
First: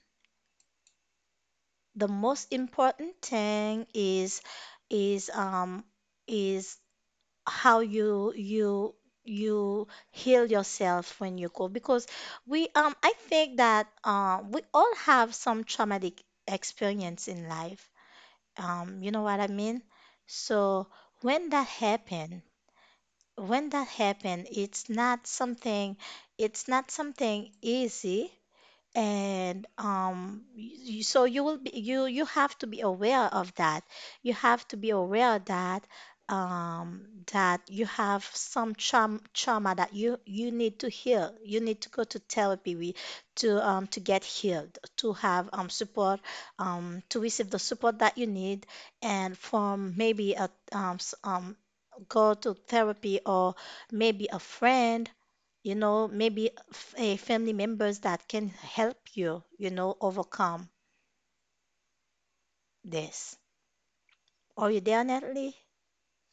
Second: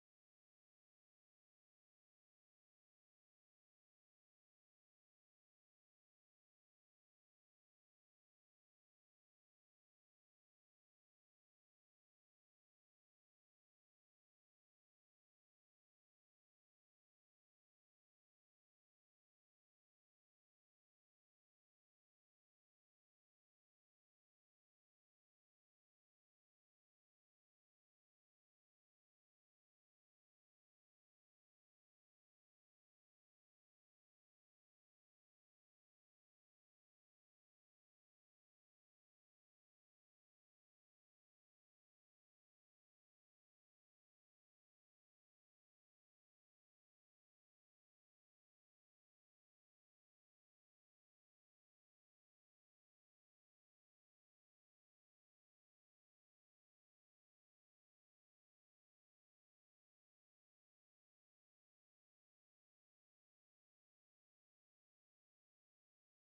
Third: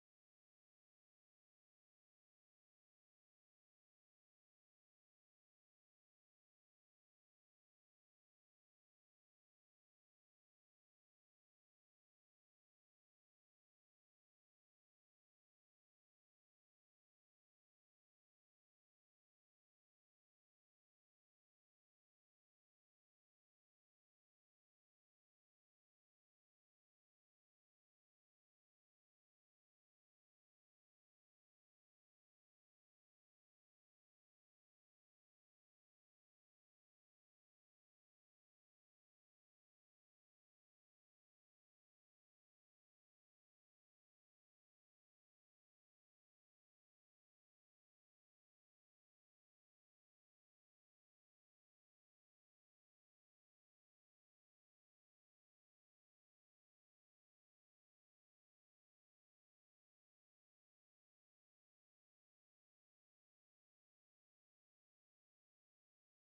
the most important thing is um is how you heal yourself when you go, because we I think that we all have some traumatic experience in life. You know what I mean? So when that happen, when that happen, it's not something, it's not something easy. And um y- so you will be, you have to be aware of that, you have to be aware that um that you have some trauma, that you need to heal, you need to go to therapy, we to get healed, to have support, to receive the support that you need. And from maybe go to therapy, or maybe a friend, you know, maybe a family members that can help you, you know, overcome this. Are you there, Natalie?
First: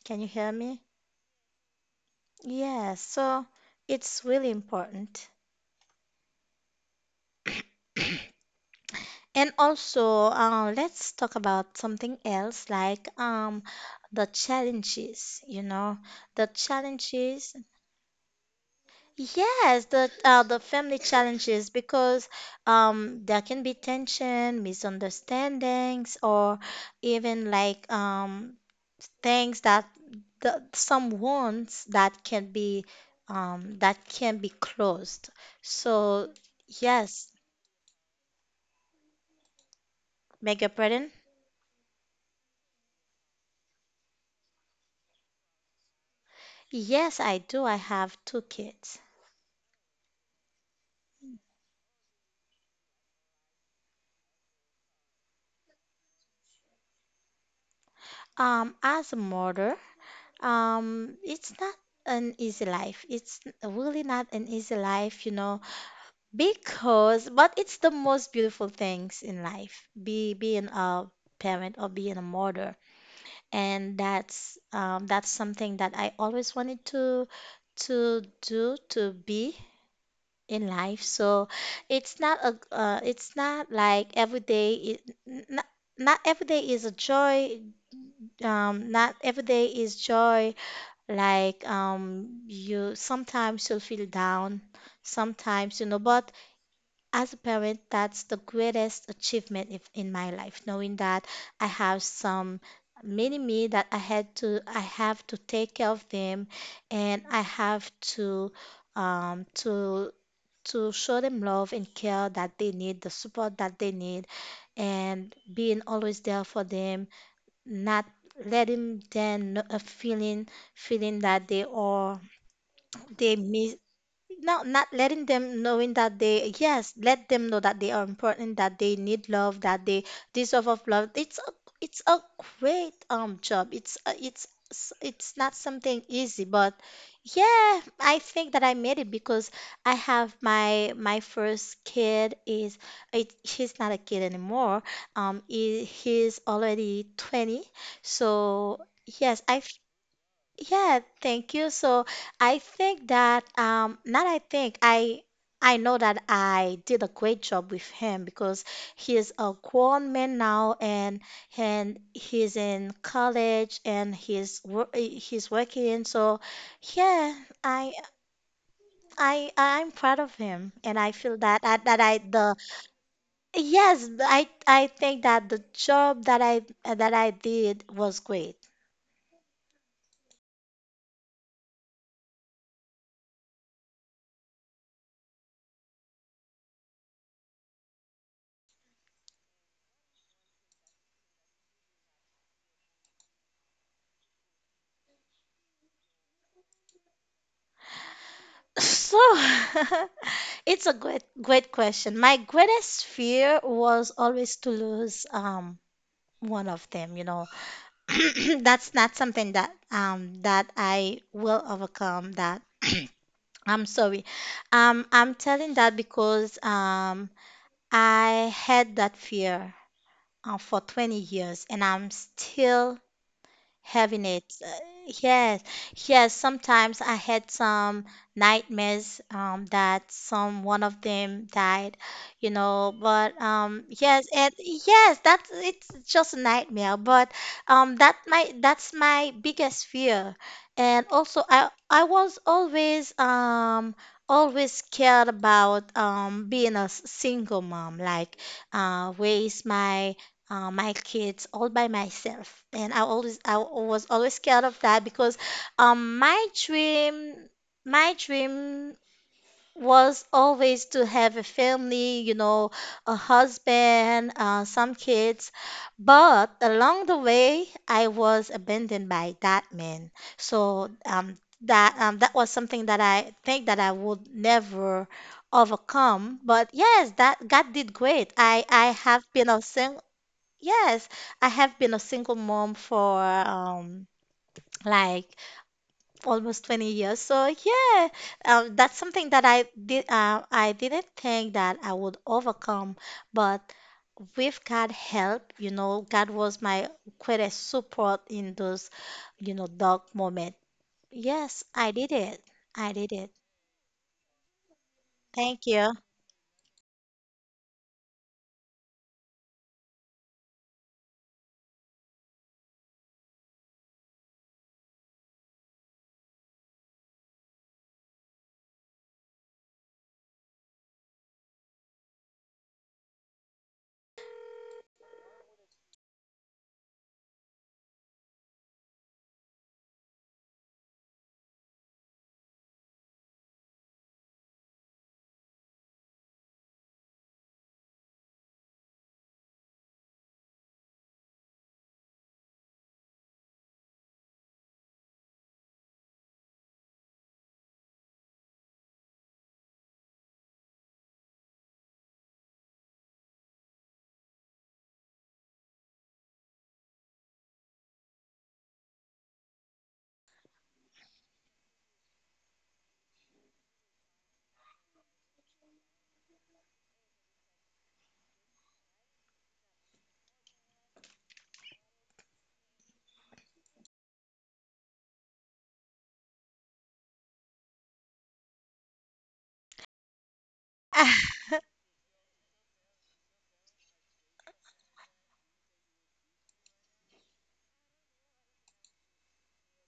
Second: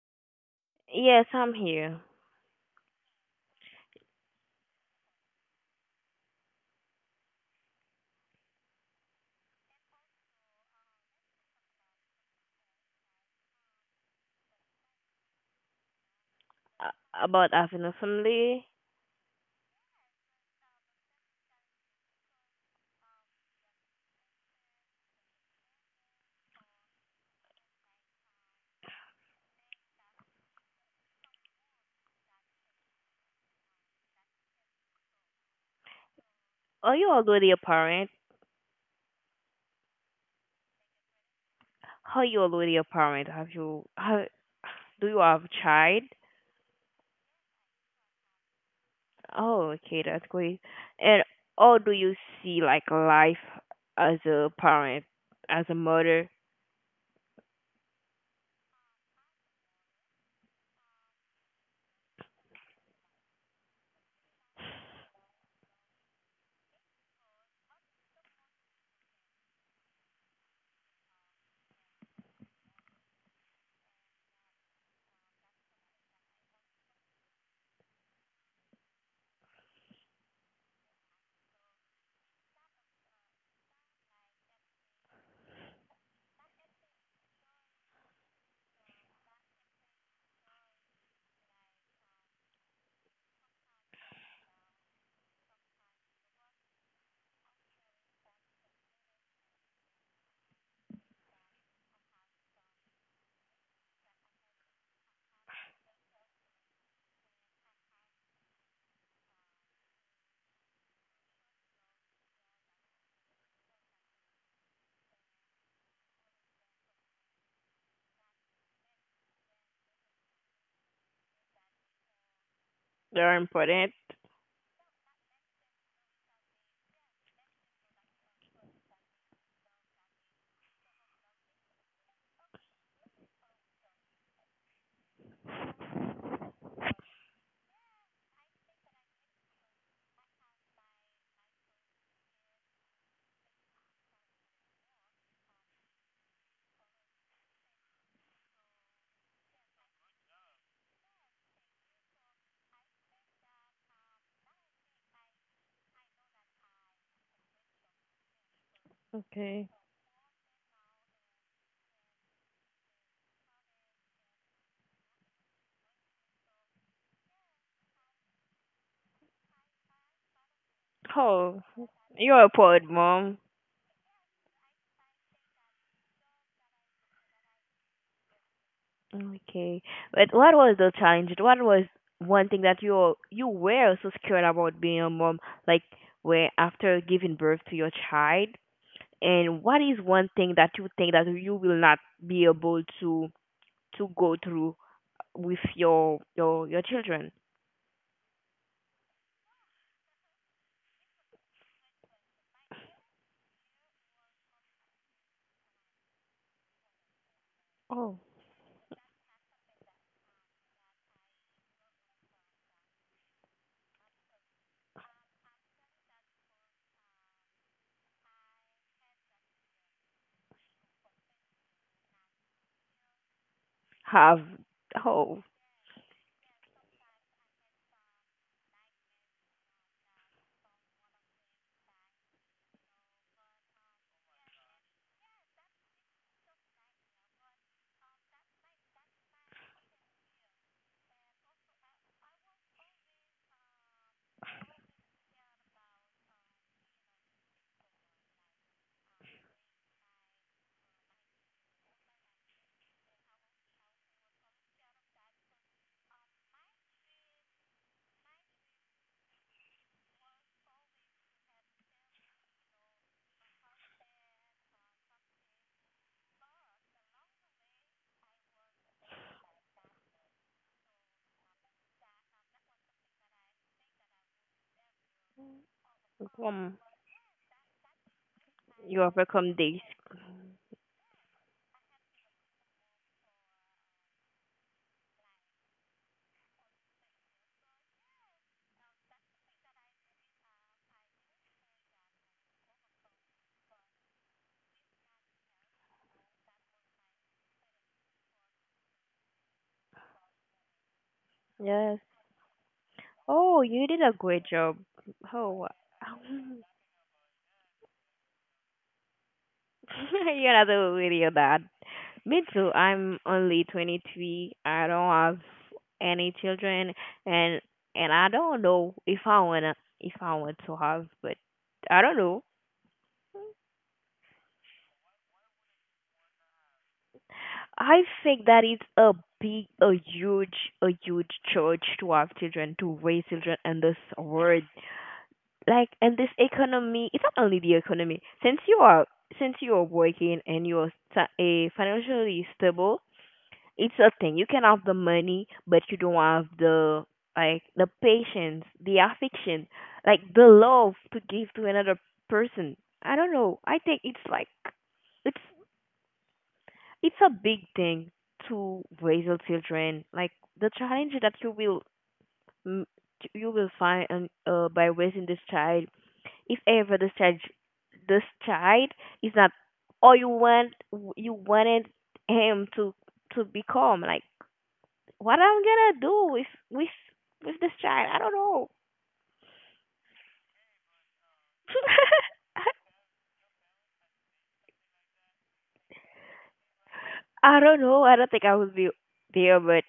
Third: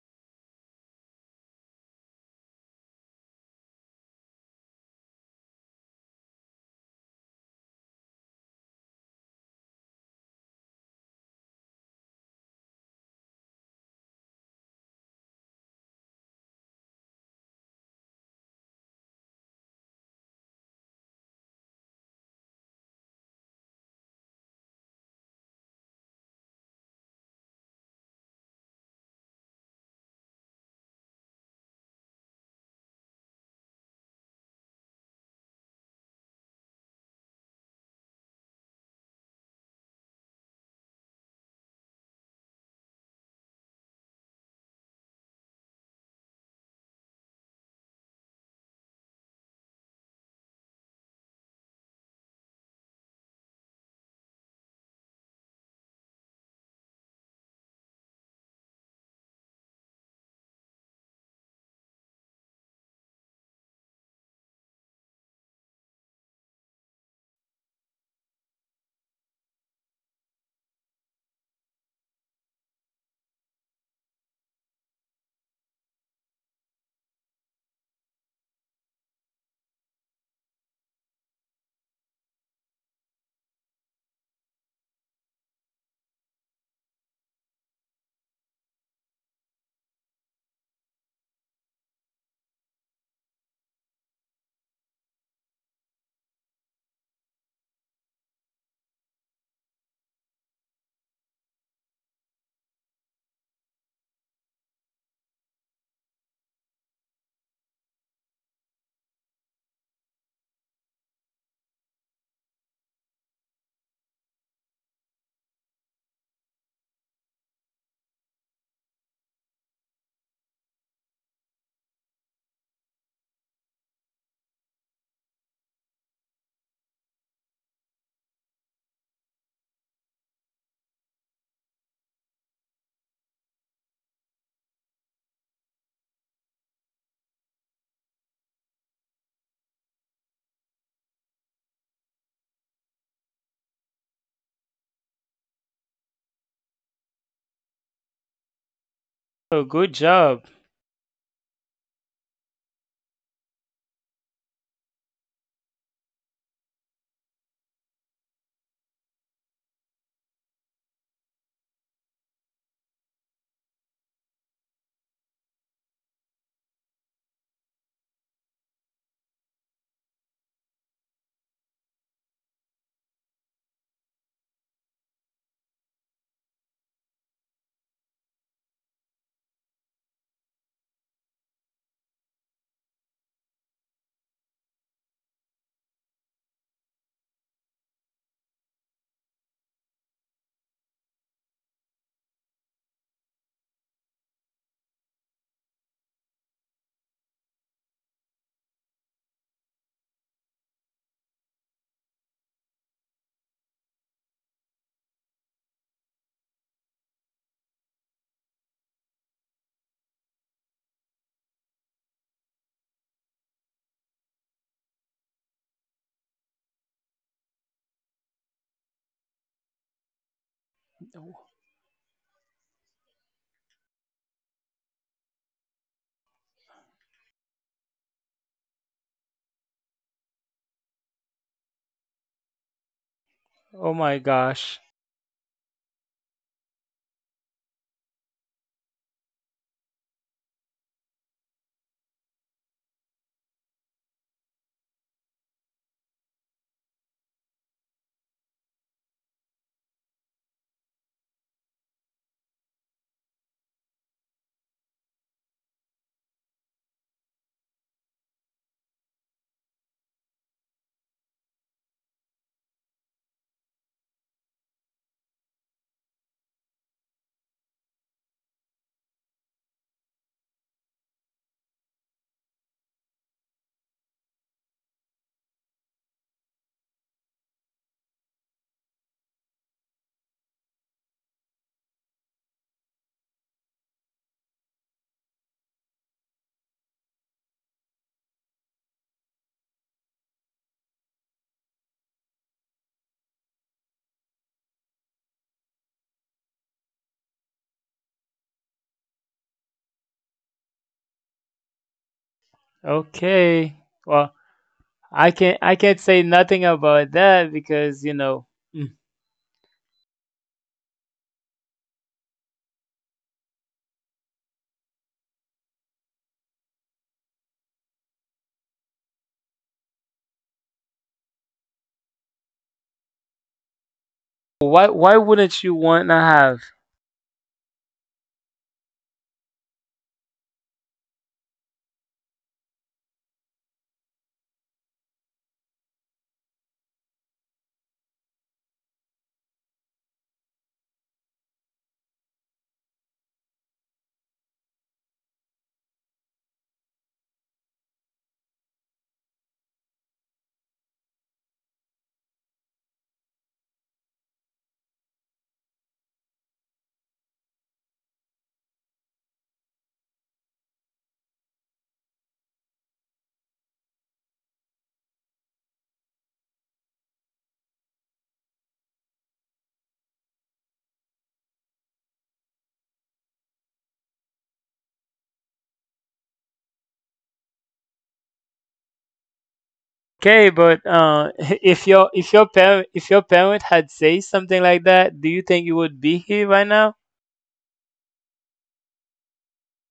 Can you hear me? Yes, I'm here. Yes, so it's really important. And also, let's talk about something else, like the challenges, you know, the About challenges. having a family, Yes, the family challenges, because there can be tension, misunderstandings, or even like things that the, some wounds that can be closed. So are you yes, already a parent? beg your pardon. Are you already a parent? Do you have a child? Yes, I do. I have two kids. Oh, okay, that's great. And or do you see like life as a parent, as a mother? As a mother, it's not an easy life. It's really not an easy life, you know, because but it's the most beautiful things in life. Be being a parent or being a mother. And that's something that I always wanted to do, to be in life. So it's not a it's not like every day it, not, not every day is a joy. Not every day is joy. Like you, sometimes you'll feel down, sometimes, you know. But as a parent, that's the greatest achievement if, in my life, knowing that I have some mini me that I I have to take care of them, and I have um, to to show them love and care that they need, the support that they need, and being always there for them, not letting them know, feeling that they are they They're miss, important. no, not letting them knowing that they, yes, let them know that they are important, that they need love, that they deserve of love. It's a great job. It's a, it's s- it's not something easy, but yeah, I think that I made it because I have my first kid, he's not a kid anymore. He's already 20. So yes, Oh, I good job. yeah, thank you. So I think that not I think I know that I did a great job with him because he is a Okay. grown man now and he's in college and he's working. So yeah, I I'm proud of him and I feel that Oh, that, that I you're a the poet, mom. yes, I think that the job that I did was great. Okay. But what was the challenge? What was one thing that you were so scared about being a mom, like, where after giving birth to your child? And what is one thing that you think that you will not be able to go through with your your children? So, it's a great, great question. My greatest fear was always to lose one of them, you know. Oh, That's not something that I will overcome that. I'm sorry. I'm telling that because I had that fear for 20 years and I'm still have, heaviness. Oh, Yes, yes. Sometimes I had some nightmares, that some one of them died, you know. But Oh my yes, and gosh. yes, that's it's just a nightmare. But that's my biggest fear. And also, I was always always scared about being a single mom. Like, where is my kids all by myself. And I was always scared of that because, um, my dream my dream was always to have a family, you know, a husband, some kids. But along the way, I was abandoned by that man. That was something that I think that I would never overcome. But come. yes, that God did great. I You have been overcome a this? sing Yes, I have been a single mom for like almost 20 years. So yeah, that's something that I did I didn't think that I would overcome, but with God help, you know, God was my greatest support in those, you know, dark moment. Yes, I Yes. did it. I did it. Oh, Okay. you did a Well, great job. I Oh, can't Thank wow. I you. can't say nothing about that because, you know, mm, You're not a video dad. Me too. I'm only 23. I don't have any children, and and I don't know if I wanna if I want to have, but I don't know. why wouldn't you want to have? I think that it's big, a huge, a huge church to have children, to raise children in this world. Like, and this economy, it's not only the economy. Since you are working and you are financially stable, it's a thing. You can have the money, but you don't have the, like, the patience, the affection, like, the love to give to another person. I don't know, I think it's like, it's it's a big thing to raise your children, like the challenge that you will, mm, you will find, by raising this child. If ever this child is not all you want, you wanted him to become. Like, what I'm gonna do with with this child? I don't know. Okay, but if your if your parent if your parent had say something like that, do you think you would be here right now? I don't know. I don't think I will be there, but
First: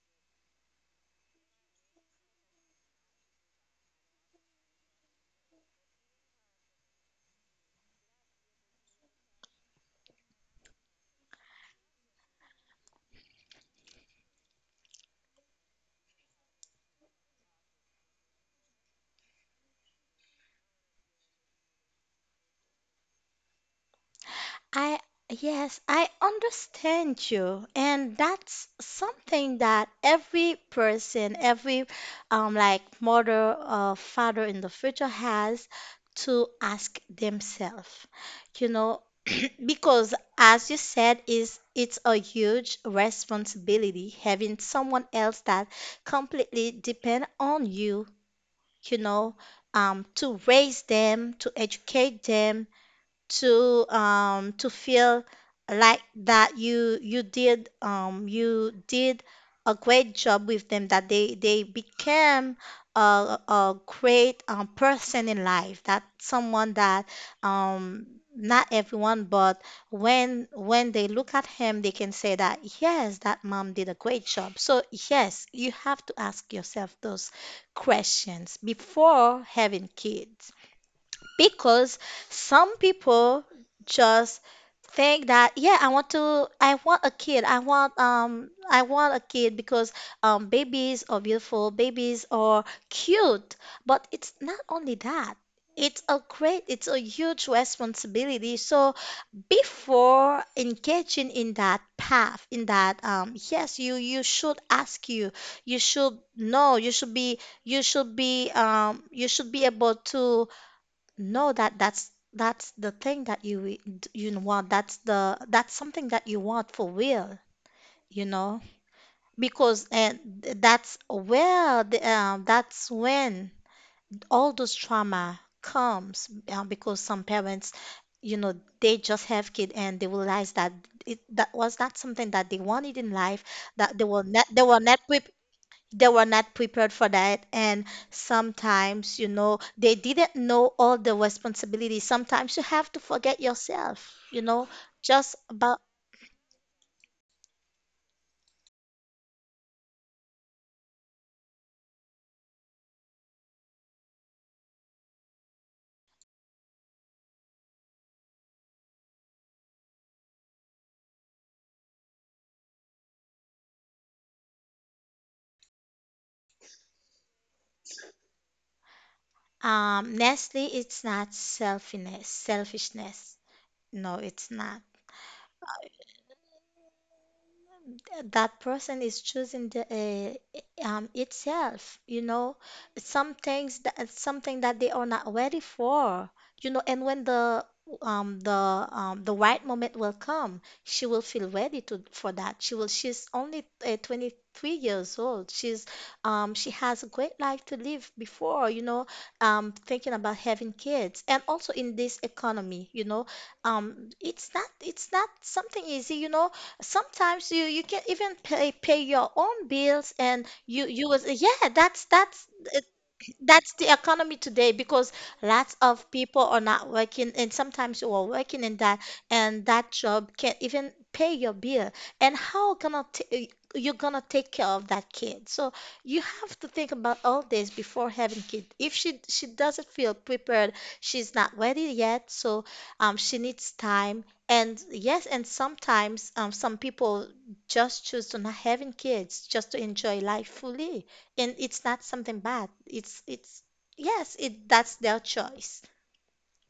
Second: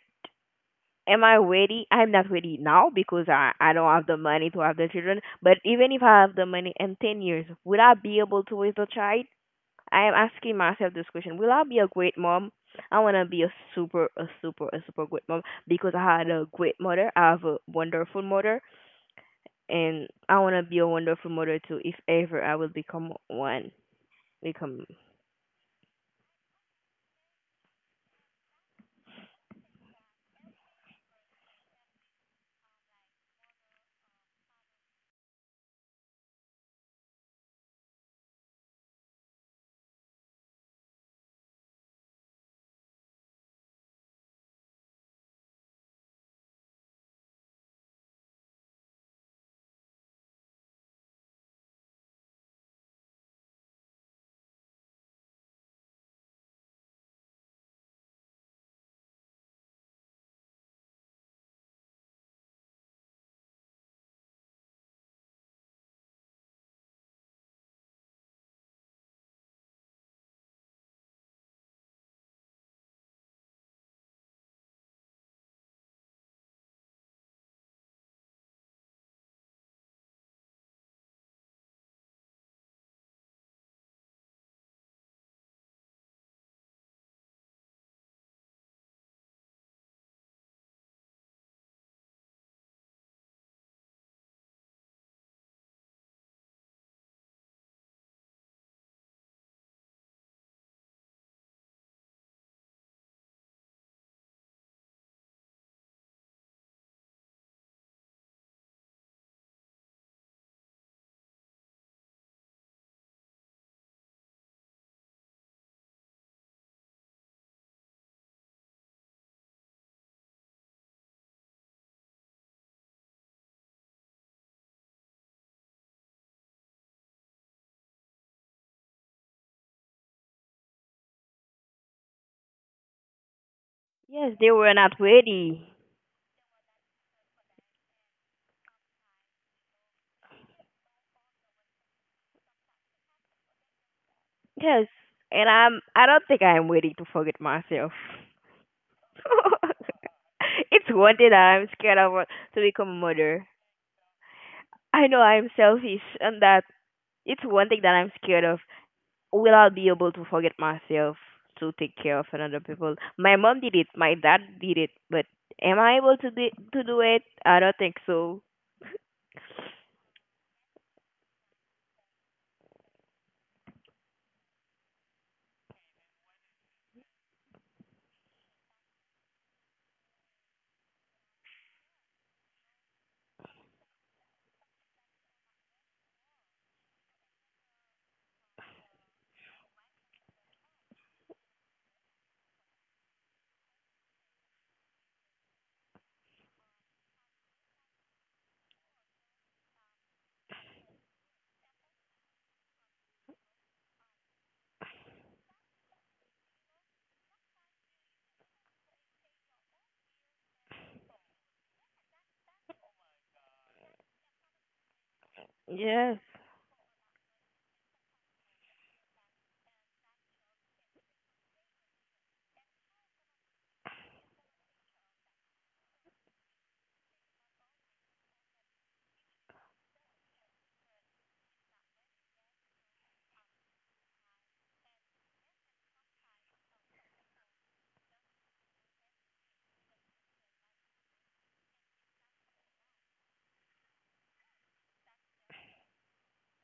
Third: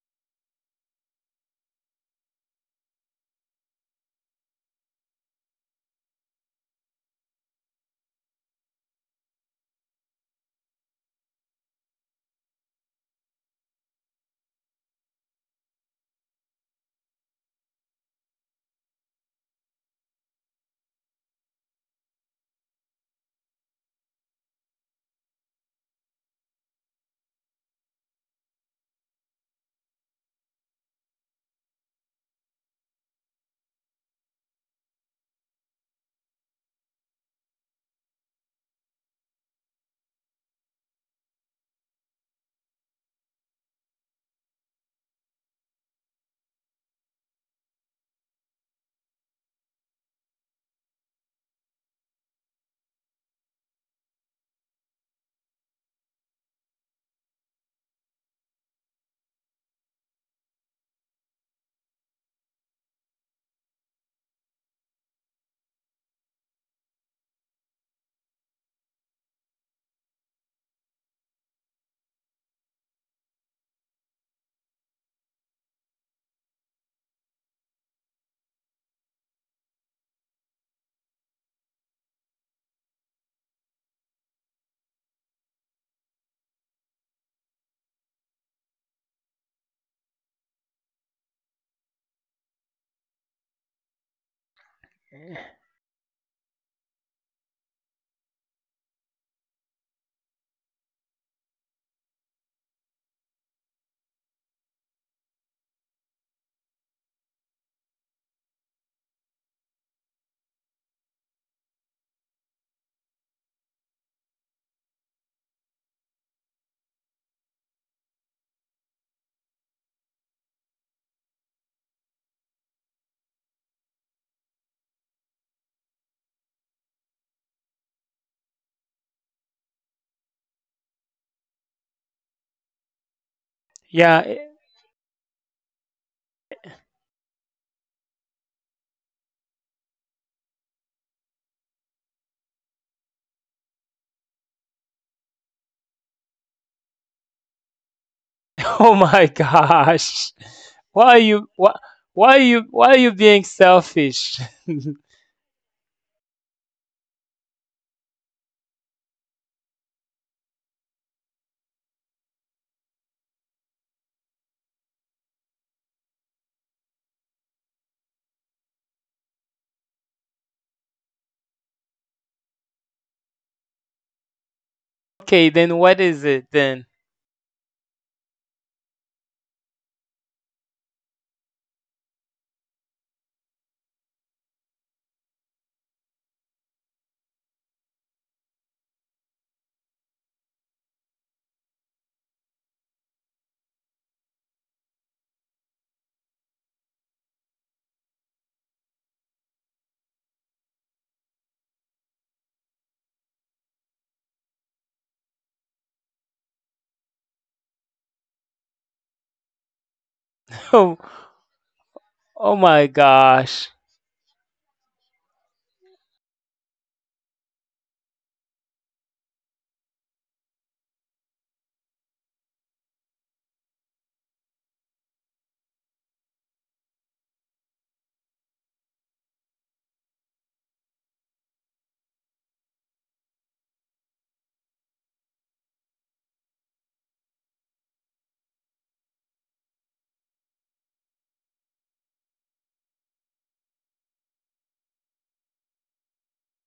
am I ready? I'm not ready now because I don't have the money to have the children. But even if I have the money in 10 years, would I be able to raise a child? I am asking myself this question: will I be a great mom? I wanna be a super great mom because I had a great mother. I have a wonderful mother, and I wanna be a wonderful mother too. If ever I will become one, become. I, yes, I understand you. And that's something that every person, every like mother or father in the future has to ask themselves. You know, because as you said, is it's a huge responsibility having someone else that completely depend on you, you know, to raise them, to educate them, to feel like that you did a great job with them, that they became a, a great, person in life, that someone that um not everyone, but when they look at him they can say that, yes, that mom did a great job. So yes, you have to ask yourself those questions before having kids because some people just think that, yeah, I want a kid, I want a kid because, babies are beautiful, babies are cute, but it's not only that. It's a great it's a huge responsibility. So before engaging in that path, in that, yes, you should ask you you should know, you should be, you should be, you should be able to no, that's the thing that you know want. That's the that's something that you want for real, you know, because and that's where that's when all those trauma comes, because some parents, you know, they just have kid and they realize that it that was not something that they wanted in life. That they Yeah. were Yes, not, they they were were not not pre ready. they were not prepared for that. And sometimes, you know, they didn't know all the responsibilities. Sometimes you have to forget yourself, you know, Yes, just and about. I'm, I don't think I am ready to forget myself. Oh my gosh. It's Why are one thing that you why I'm scared of, to why become are a you being mother. selfish? I know I'm selfish, and that it's one thing that I'm scared of. Will I be able to forget myself to take care of another people? My mom did it, my dad did it, but am I able to do it? I don't think so. Nestle, it's not selfishness, no, it's not. Okay, then what is it then? That person is choosing the uh, itself, you know, something that they are not ready for, you know. And when the right moment will come, she will feel ready to for that. She will she's only 23 years old. She's she has a great life to live before, you know, thinking about having kids. And also in this economy, you know, it's not something easy, you know. Sometimes you can even pay your own bills and Oh, you was, yeah, oh my gosh. that's the economy today because lots of Yes. people are not working and sometimes you are working in that and that job can't even pay your bill. And you're gonna take care of that kid. So you have to think about all this before having kid. If she doesn't feel prepared, she's not ready yet. So, she needs time. And yes, and sometimes, some people just choose to not having kids just to enjoy life fully. And it's not something bad. It's Yes, it that's their choice,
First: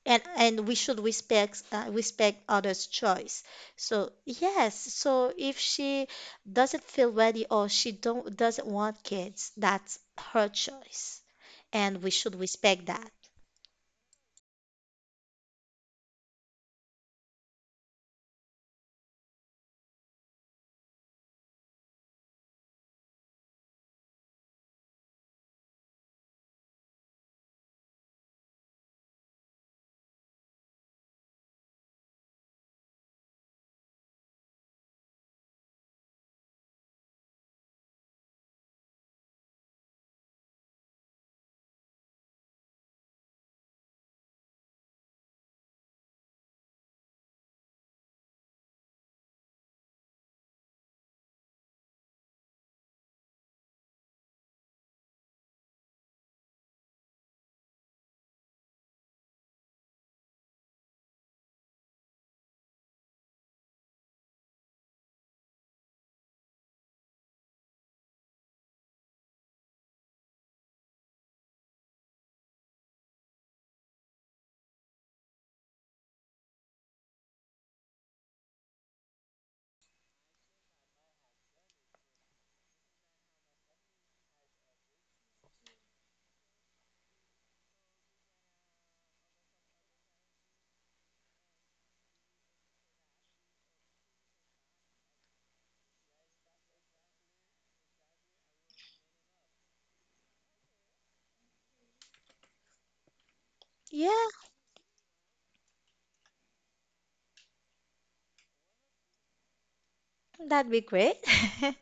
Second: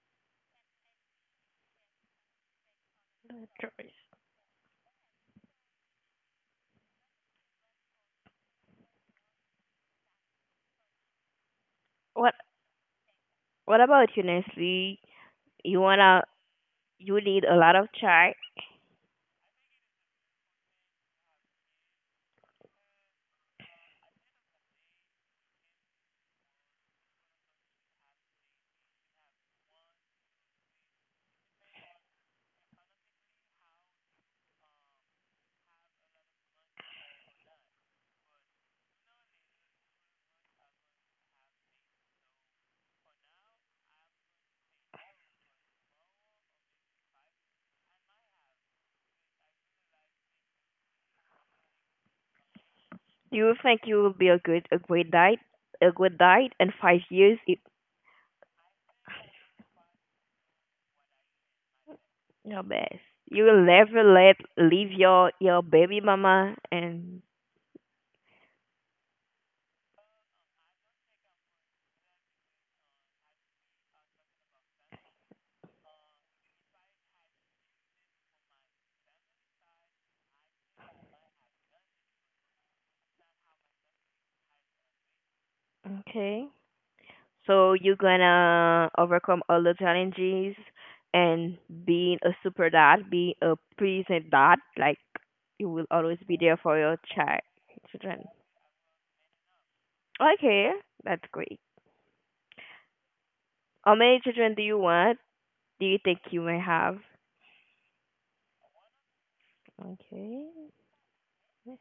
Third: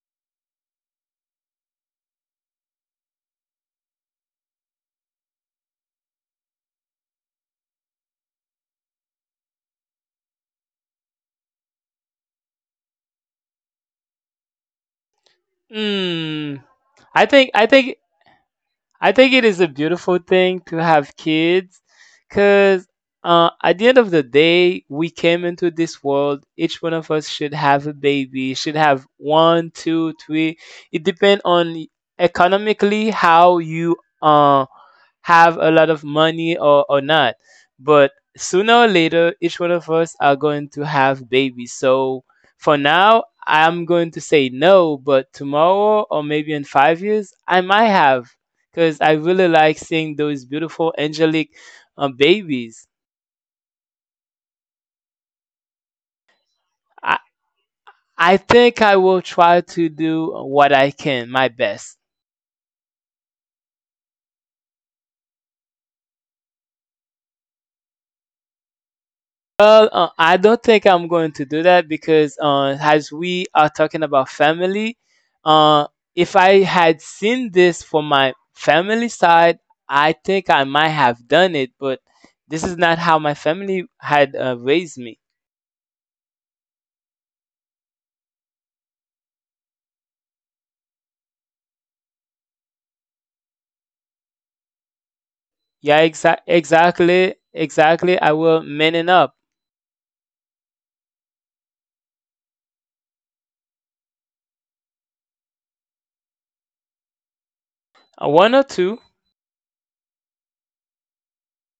and we should respect others' choice. So yes, so if she doesn't feel ready or she don't doesn't want kids, that's her choice, and we What? should respect that. What about you, Nestle? You wanna, Mm. you I need think a I lot of think chai. I think it is a beautiful thing to have kids cuz at the end of the day, we came into this world. Each one of us should have a baby. Should have one, two, three. It depends on economically how you uh, have a lot of money, or not. But sooner or later, each one of us are going to have babies. So for now, I'm going to say no, but tomorrow or maybe in 5 years, I might have, because I really like seeing those beautiful angelic babies. Do you think you will be a great diet, a good diet in five I, years? It, I think I will try to do what I can, my best. your best. You will never let leave your baby mama, and Well, I don't think I'm going to do that because as we are talking about family, uh, if I had seen this for my family side, I think I might have done it. But this is not how my family had raised me. okay. So you're gonna overcome all the challenges and being a super dad, being a present dad, like you will Yeah, always be there for your exactly, child exactly. children. I will man it up. Okay, that's great. How many Yeah, children do you want? Do you think you may have? One or two, Okay. that'd be great.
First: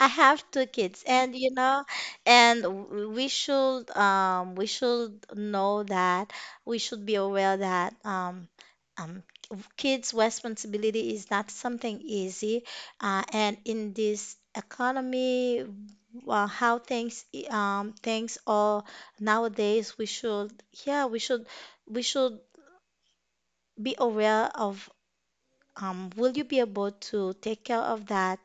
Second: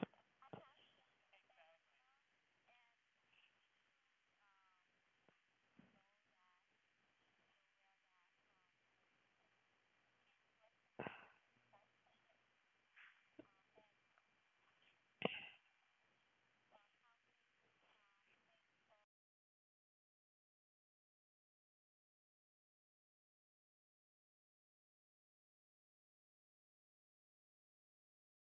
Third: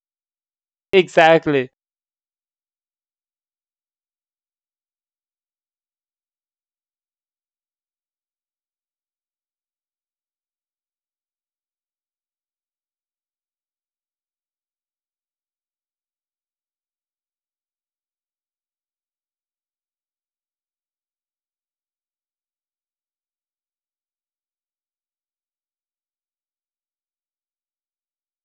I have two kids, and you exactly. know, and we should know that we should be aware that um kids' responsibility is not something easy, and in this economy, well, things are nowadays. We should, yeah, we should be aware of, will you be able to take care of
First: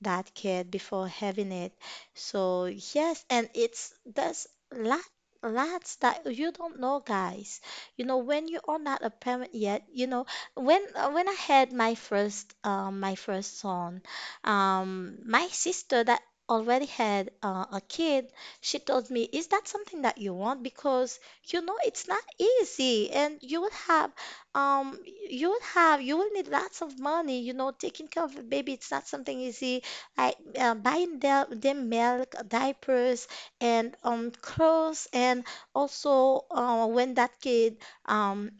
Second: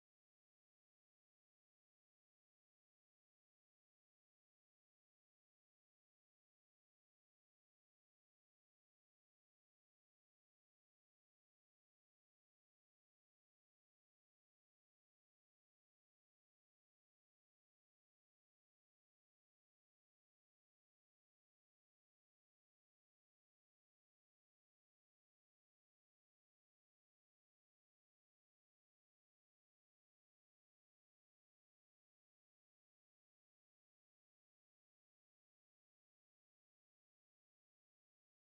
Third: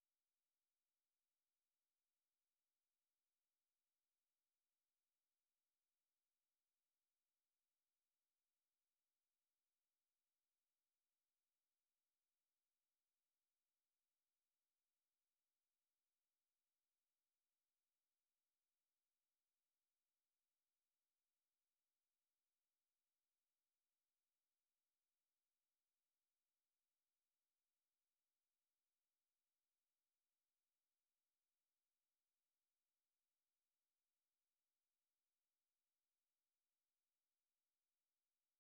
that kid before having it? So yes, and it's that's lot lots that you don't know, guys. You know when you are not a parent yet. You know when I had my first son, my sister that already had, a kid, she told me, "Is that something that you want? Because you know it's not easy, and you will have." um you will have, you will need lots of money, you know. Taking care of a baby, it's not something easy. Like, buying their, them milk, diapers and clothes, and also, when that kid, um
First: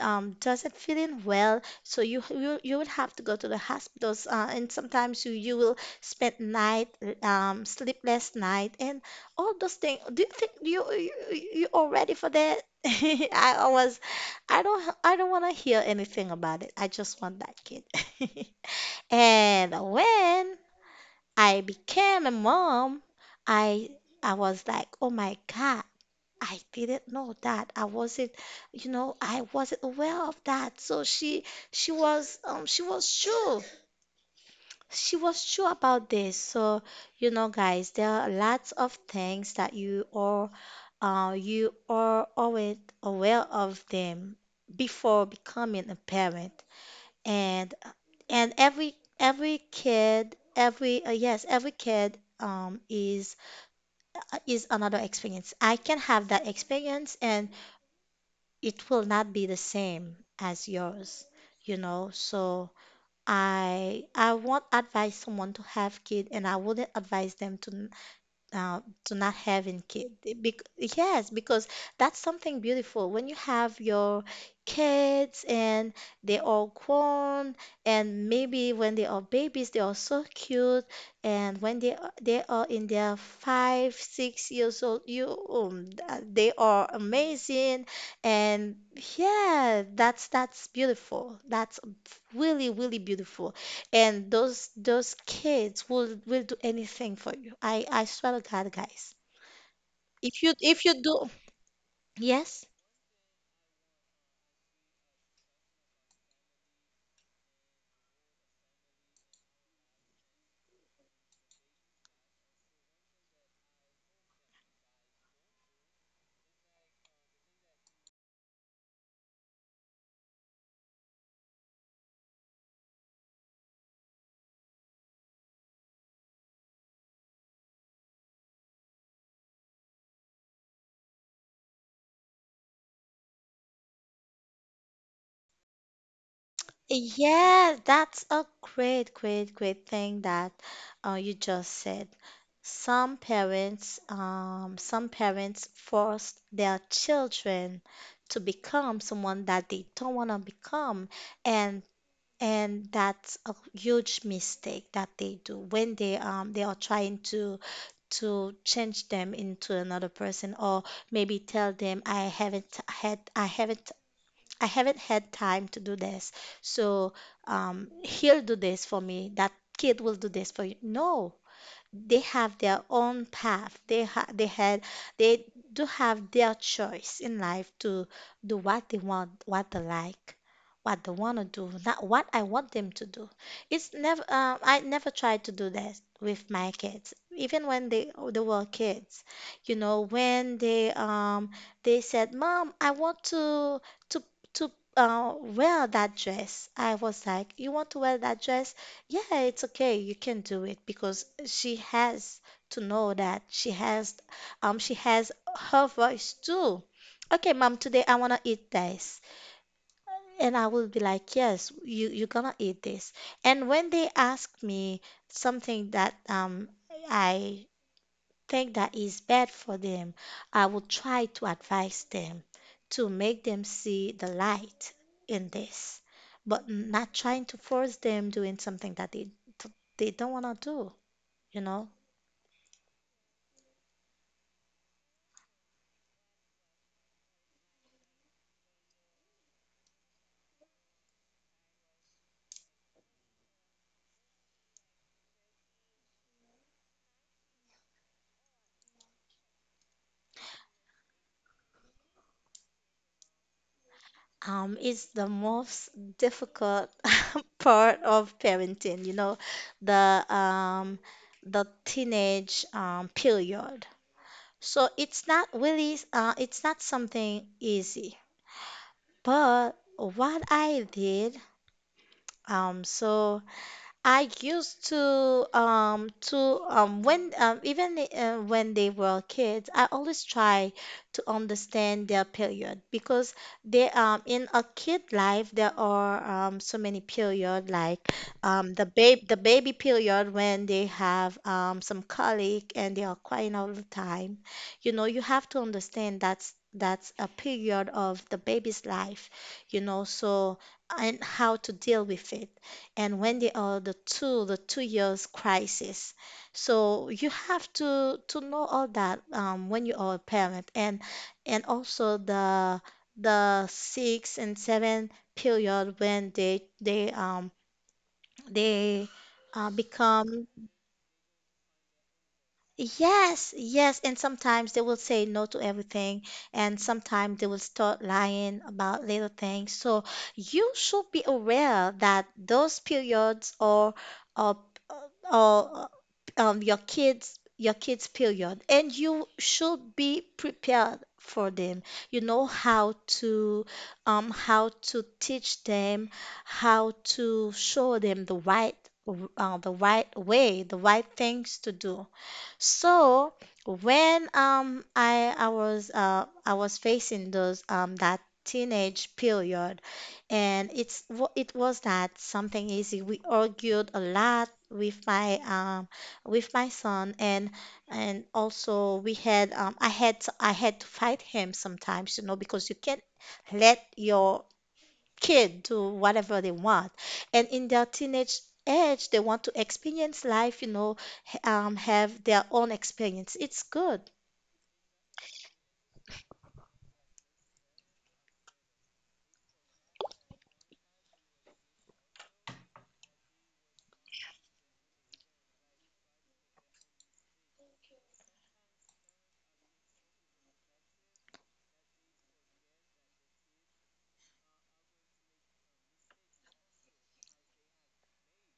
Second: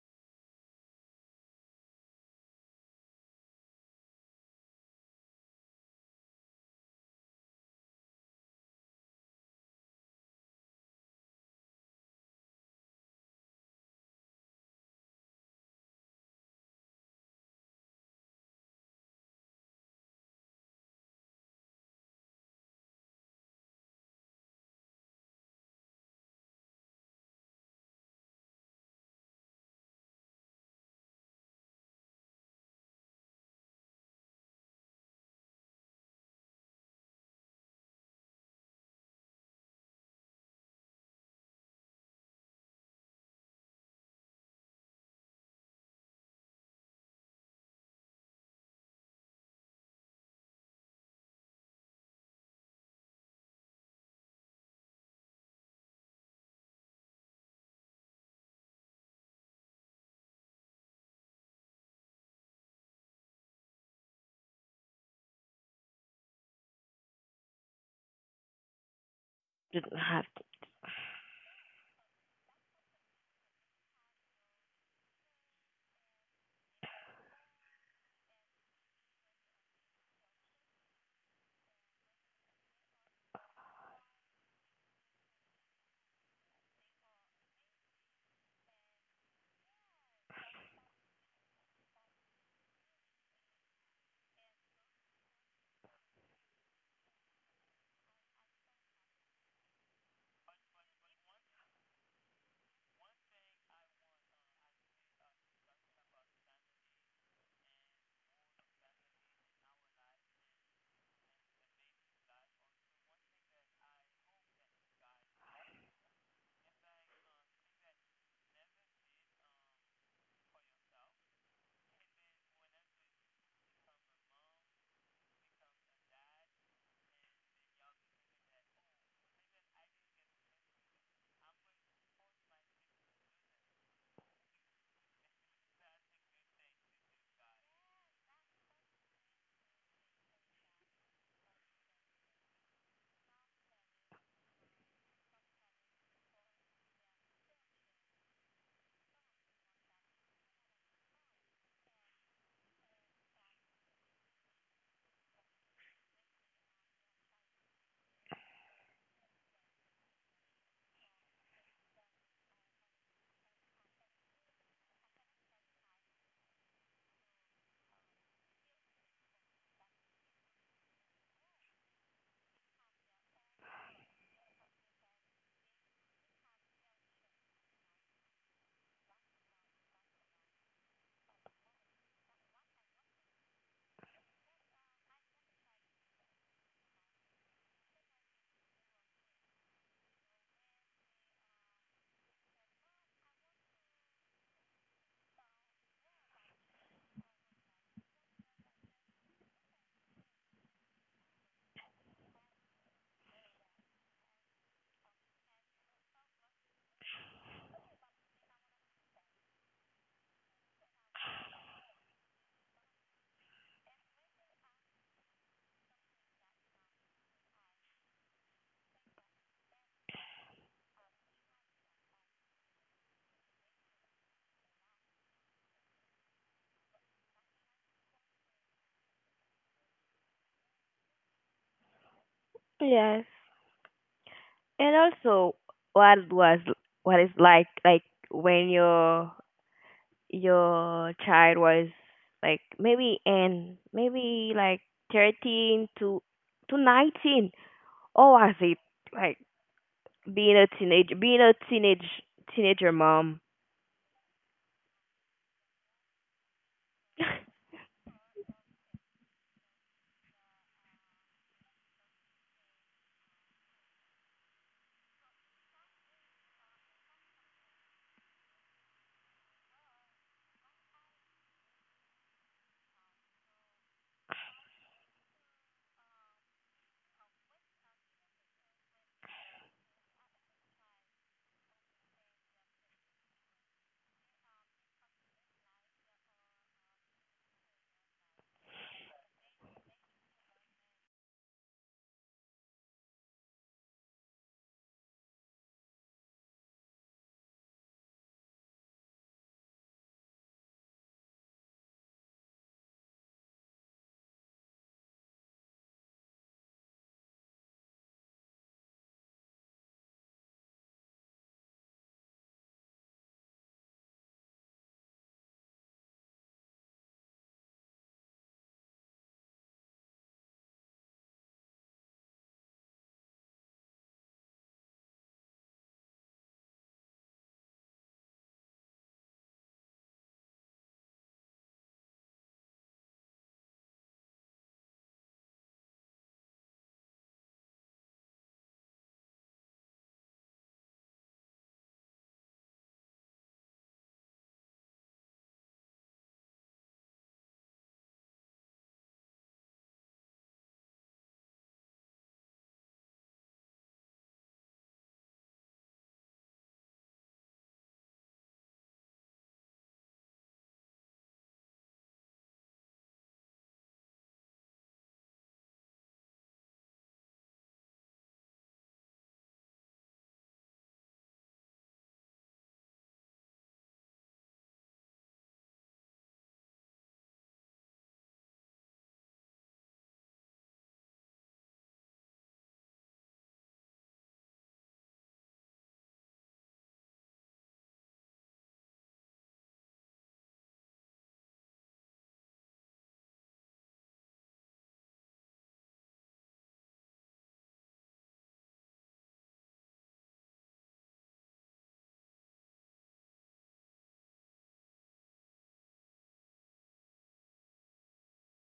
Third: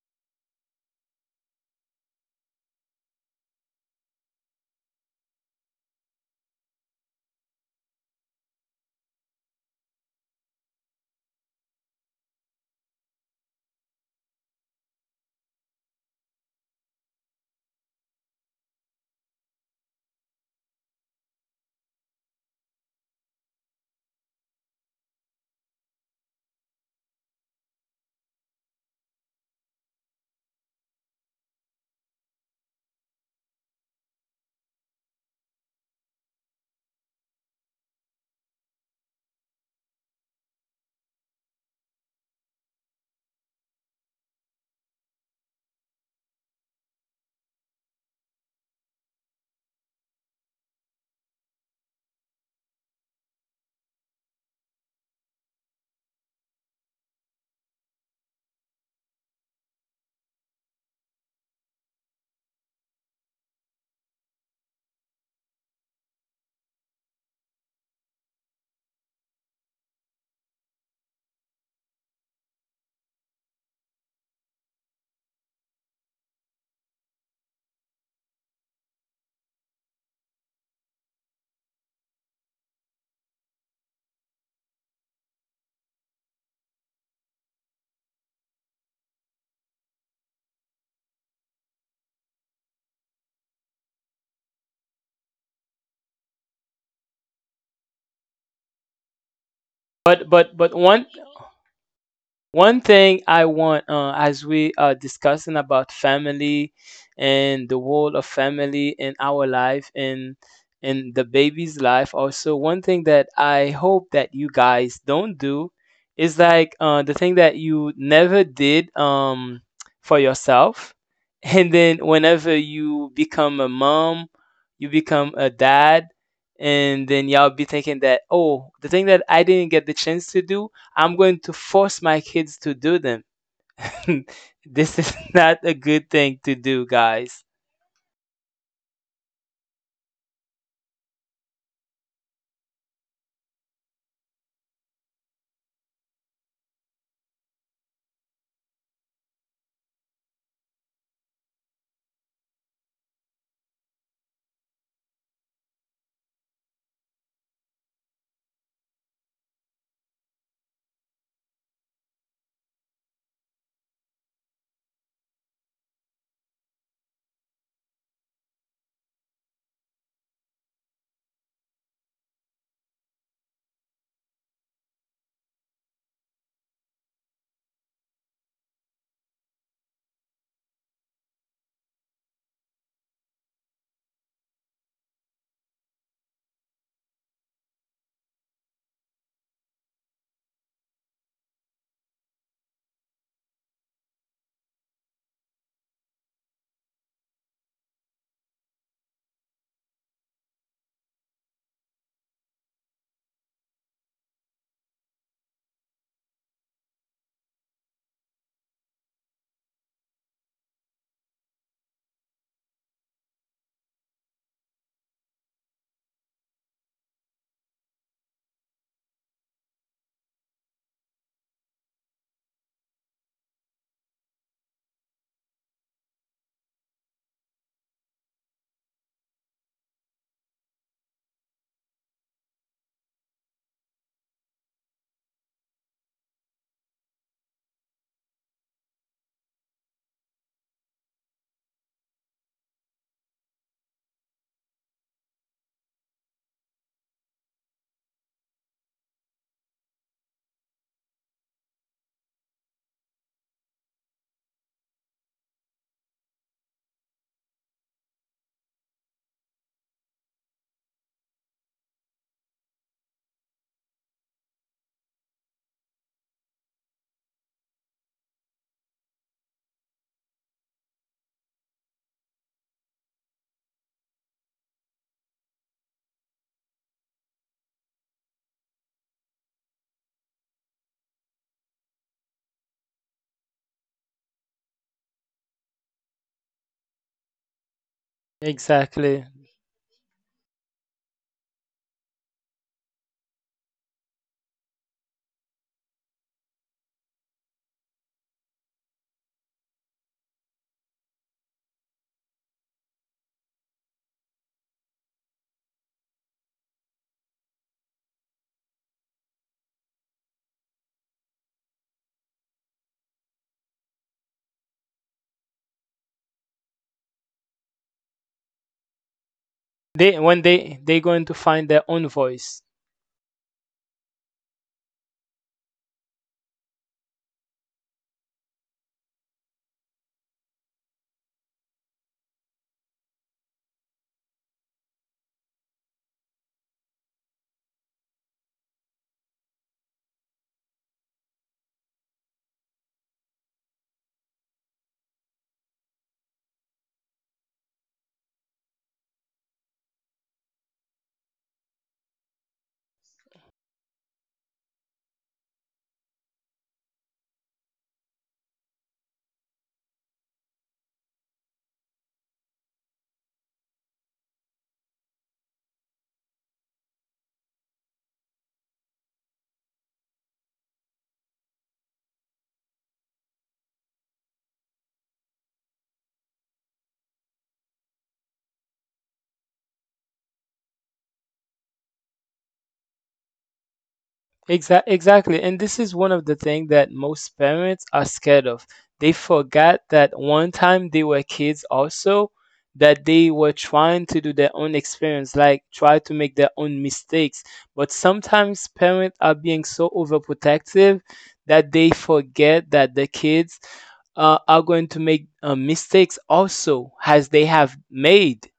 doesn't feeling well, so you will have to go to the hospitals, and sometimes you will spend night sleepless night, and all those things, do you think you are ready for that? I I was I don't want to hear anything about it. I just want that kid. And when I became a mom, I I was like, "Oh my God, I didn't know that. I wasn't, you know, I wasn't aware of that." So she was um she was true she was sure about this. So, you know, guys, there are lots of things that you are always aware of them before becoming a parent. And and every kid, every yes, every kid is another experience. I can have that experience and it will not be the same as yours, you know. So I won't advise someone to have kid, and I wouldn't advise them to not having Didn't kid. have Eh, to. Bec Yes, because that's something beautiful when you have your kids and they are grown, and maybe when they are babies, they are so cute, and they are in their 5, 6 years old, they are amazing, and yeah, that's beautiful. That's really, really beautiful. And those kids will do anything for you. I swear to God, guys. But but but If you one do, yes. one thing I want, as we are discussing about family and the role of family in our life and in the baby's life, also one thing that I hope that you guys don't do is like the thing that you never did for yourself, and then whenever you become a mom, you become a dad, and then y'all be thinking that, oh, the thing that I didn't get the chance to do, I'm going to force my kids to do them. This is not a good thing to do, guys. Yeah, that's a great, great, great thing that you just said. Some parents force their children to become someone that they don't want to become, and and that's a huge mistake that they do when they are trying to change them into another person or maybe tell them I haven't had time to do this. So, he'll do this for me. That kid will do this for you. No, they have their own path. They ha they had they do have their choice in life to do what they want, what they like, what they want to do, not what I want them to do. It's never I never tried to do that with my kids. Even when they were kids, you know, when they said, "Mom, I want to to wear that dress." I was like, "You want to wear that dress? Yeah, it's okay. You can do it because she has to know that she has her voice too. Okay, mom, today I wanna eat this." And I will be like, yes, you're gonna eat this. And when they ask me something that I think that is bad for them, I will try to advise them to make them see the light in this, but not trying to force them doing something that they don't want to do, you know? Yes. And also what was, what is like, when you're your child was like maybe in maybe like 13 to 19, or was it like being a teenage teenager mom? It's the most difficult part of parenting, you know, the um the teenage period. So it's not really it's not something easy. But what I did Um, so I used to when they were kids, I always try to understand their period because they in a kid life there are so many period like Exactly. The baby period when they have some colic and they are crying all the time. You know, you have to understand that's a period of the baby's life, you know, so and how to deal with it and when they are the 2 years crisis, so you have to know all that, when you are a parent. And also the six and seven period when they They when become. They going to find their own voice. Yes, yes, and sometimes they will say no to everything, and sometimes they will start lying about little things. So you should be aware that those periods or, or your kids period, and you should be prepared for them. You know to how to teach them, how to show them the right way, the right things to do. So when I was facing those that teenage period, and it was not something easy. We argued a lot with my son, and also we had I had to fight him sometimes, you know, because you can't let your kid do whatever they want. And in their teenage age, they want to experience life, you know, have their own experience. It's good. Exactly. And this is one of the things that most parents are scared of. They forgot that one time they were kids also, that they were trying to do their own experience, like try to make their own mistakes. But sometimes parents are being so overprotective that they forget that the kids are going to make mistakes also, as they have made.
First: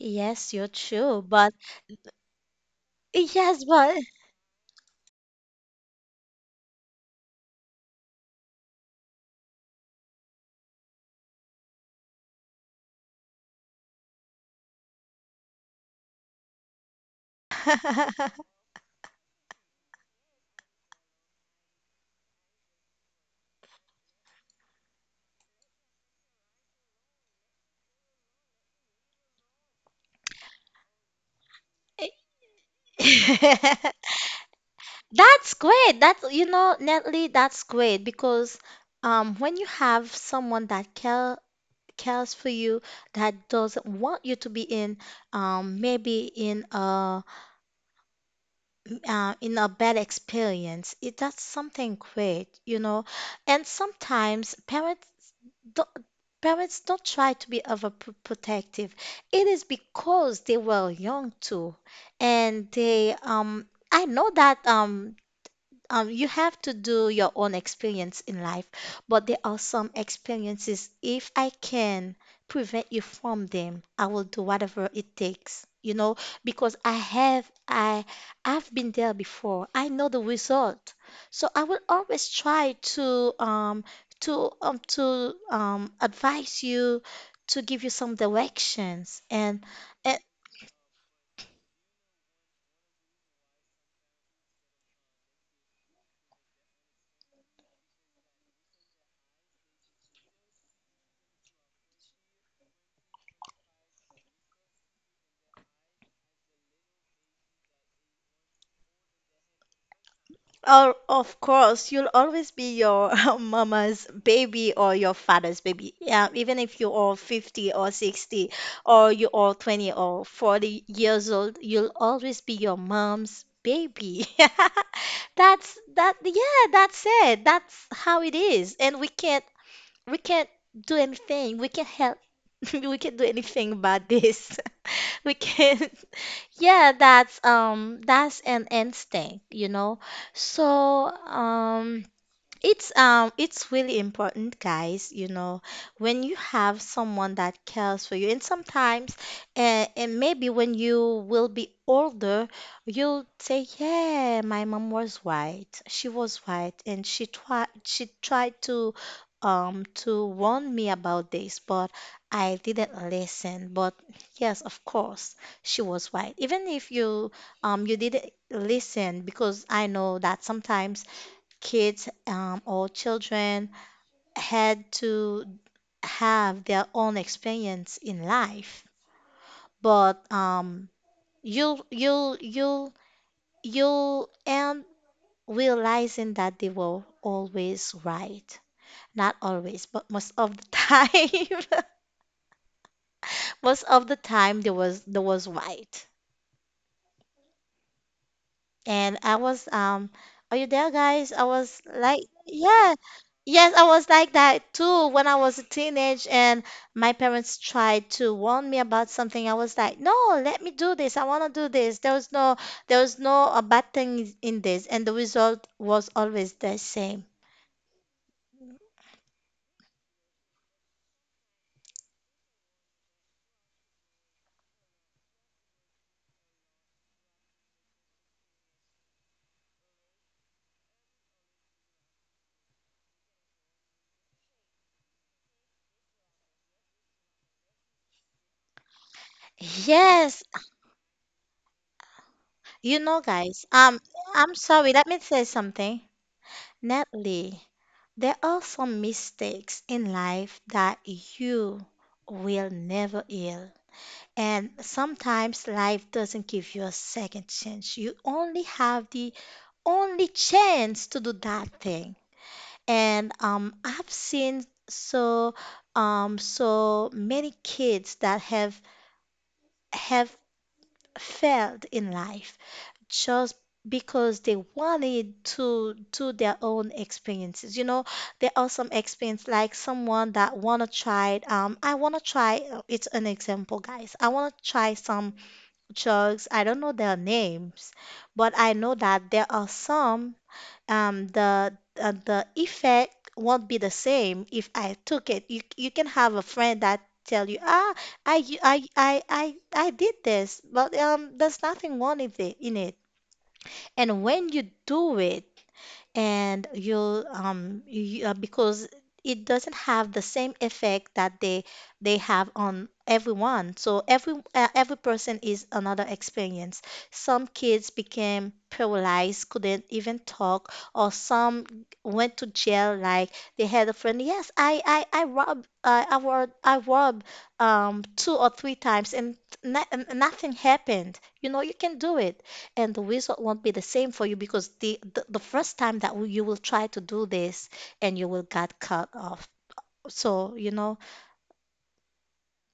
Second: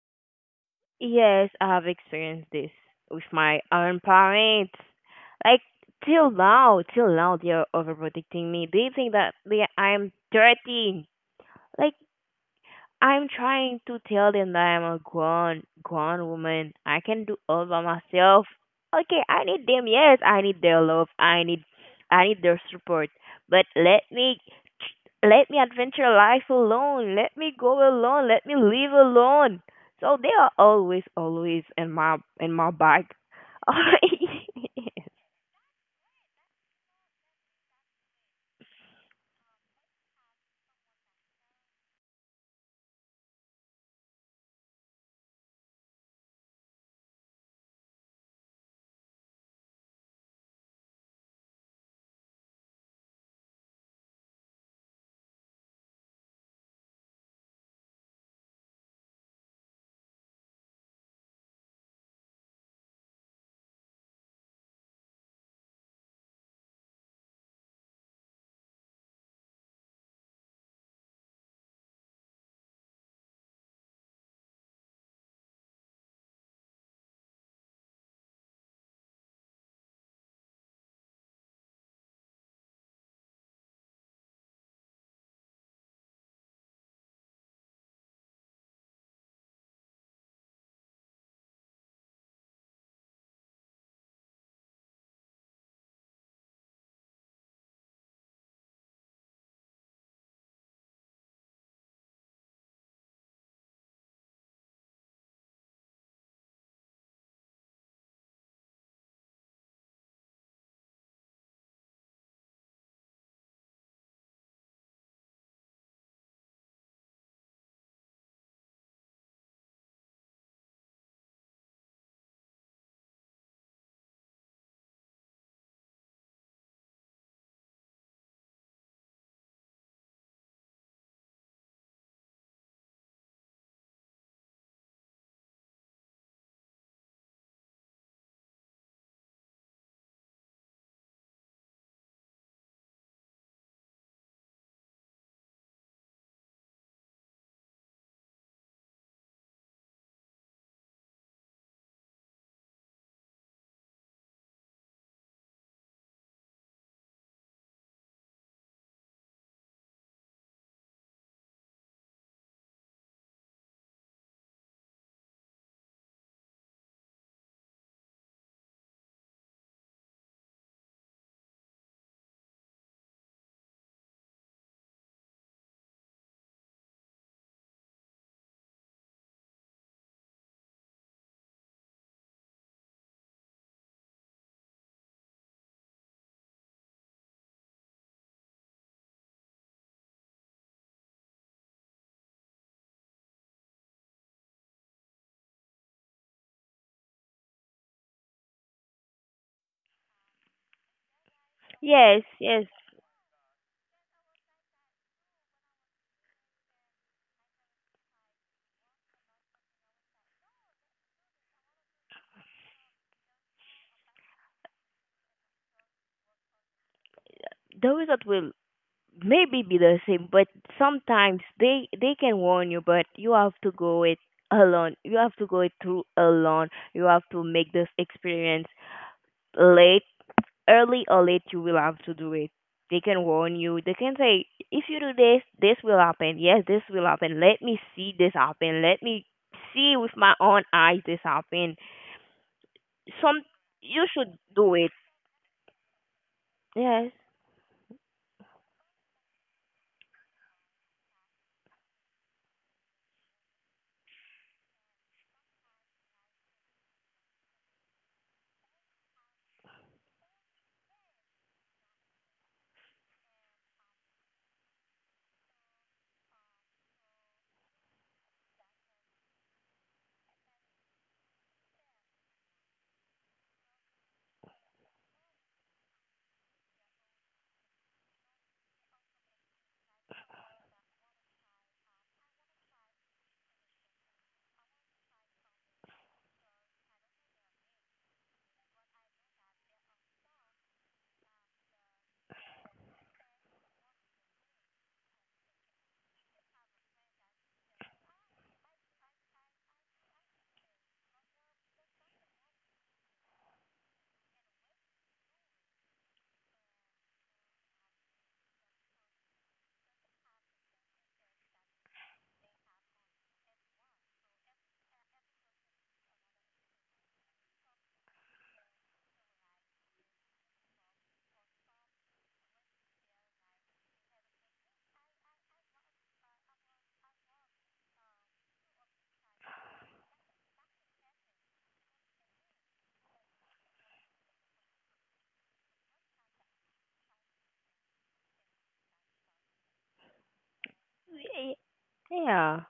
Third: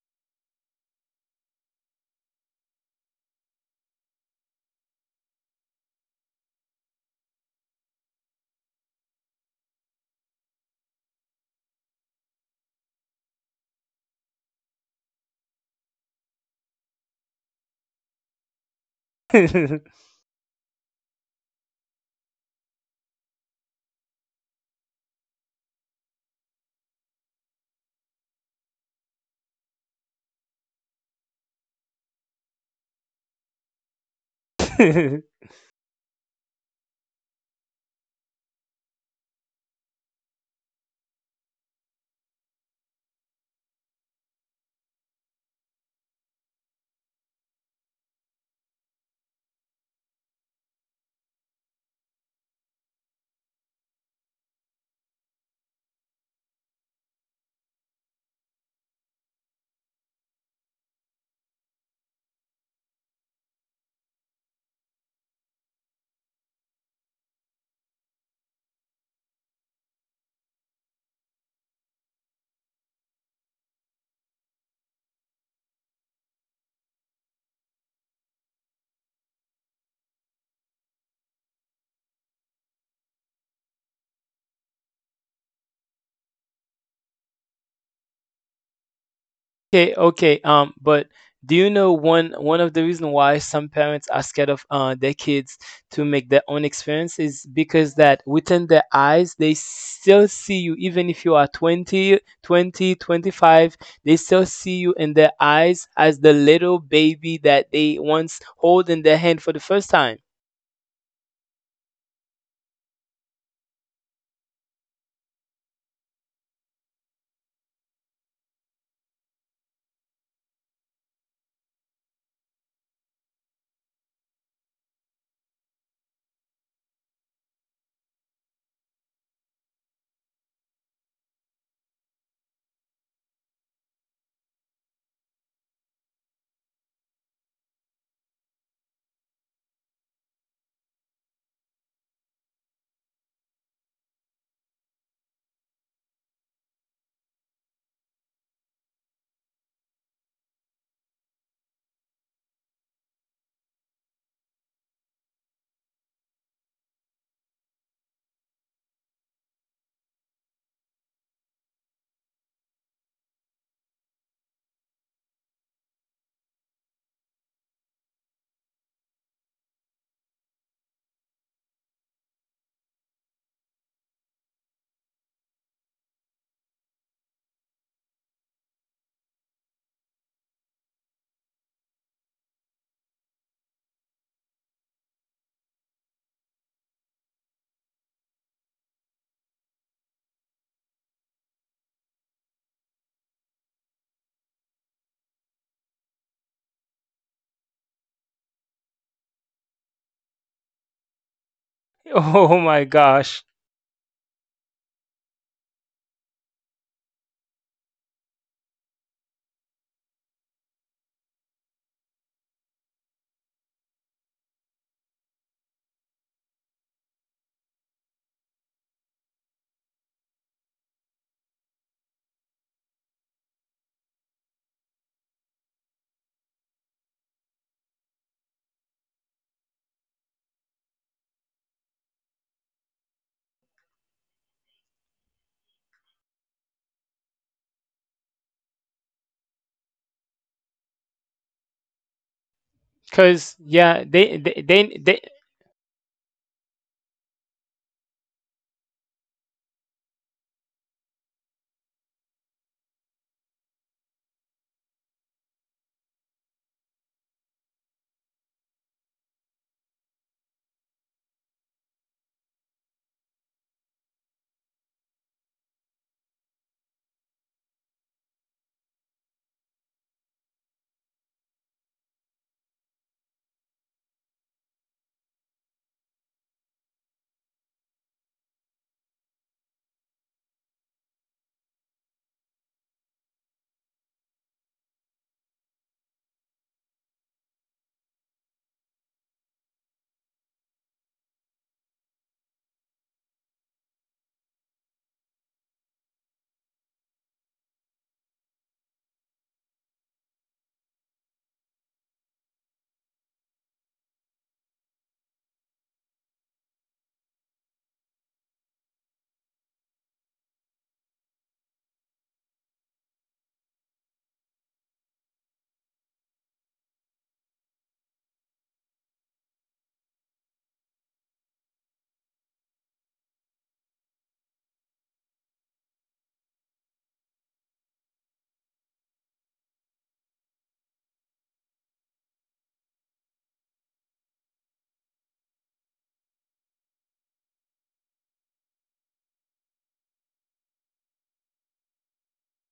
Yes, you're true, Yes, but I've experienced this with my yes, but own parents. Like, till now, till now they're overprotecting me, they think that they I'm 13. Like, I'm trying to tell them that I'm a grown woman. I can do all by myself. Okay, I need them. Yes, I need their love. I need their support. But let me adventure life alone. Let me go alone. Let me live alone. So they are always always in my bag. that's great. That's, you know, Natalie, that's great because when you have someone that cares for you, that doesn't want you to be in, maybe in a bad experience, it does something great, you know. And sometimes don't, parents don't try to be overprotective. It is because they were young too, and they. I know that you have to do your own experience in life, but there are some experiences, if I can prevent you from them, I will do whatever it takes, you know, because I've been there before. I know the result. So I will always try to, advise you, to give you some directions, and Okay, and. okay. But do you know one of the reason why some parents are scared of their kids to make their own experience is because that within their eyes they still see you even if you are 20, 20, 25. They still see you in their eyes as the little baby that they once hold in their hand for the first time. Oh, of course, you'll always be your mama's baby or your father's baby. Yeah, even if you are 50 or 60 or you are 20 or 40 years old, you'll always be your mom's baby. That's that, yeah, that's it. That's how it is. And we can't do anything. We can't help. We can't do anything about this. We can't yeah, that's an instinct, you know. So, it's really important, guys, you know, when you have someone that cares for you. And sometimes, and maybe when you will be older, you'll say, "Yeah, my mom was right. She was right and she tried to warn me about this, but I didn't listen. But yes, of course, she was right. Even if you you didn't listen because I know that sometimes kids, or children, had to have their own experience in life. But you'll you'll you'll you'll end realizing that they were always right. Not always, but most of the time. Most of the time, they was right. And I was, are you there guys? I was Yes, like, Oh yes. my yeah. gosh. Yes, I was like that too when I was a teenage, and my parents tried to warn me about something. I was like, "No, let me do this. I want to do this." There was no a bad thing in this, and the result was always the same. Those that will maybe be the same, but sometimes they can warn you, but you have to go it alone. You have to go it through alone. You have to make this experience late, early or late. You will have to do it. They can warn you. They can say, if you do this, this will happen. Yes, this will happen. Let me see this happen. Let me see with my Yes, own eyes this happen. you know Some Cause guys. You yeah, should I'm do it. sorry, let me they say something. Yes, Natalie, there are some mistakes in life that you will never heal. And sometimes life doesn't give you a second chance. You only have the only chance to do that thing. And I've seen so so many kids that have failed in life just because they wanted to do their own experiences. You know, there are some experience like someone that wanna try. I wanna try. It's an example, guys. I wanna try some drugs. I don't know their names, but I know that there are some. The effect won't be the same if I took it. You can have a friend that tell you, ah, I did this, but there's nothing wrong in it. And when you do it, because it doesn't have the same effect that they have on everyone. So every person is another experience. Some kids became paralyzed, couldn't even talk, or some went to jail. Like, they had a friend, yes, I rob two or three times and no- nothing happened, you know. You can do it, and the result won't be the same for you because the first time that you will try to do this, and you will get cut off. So, you know, yeah,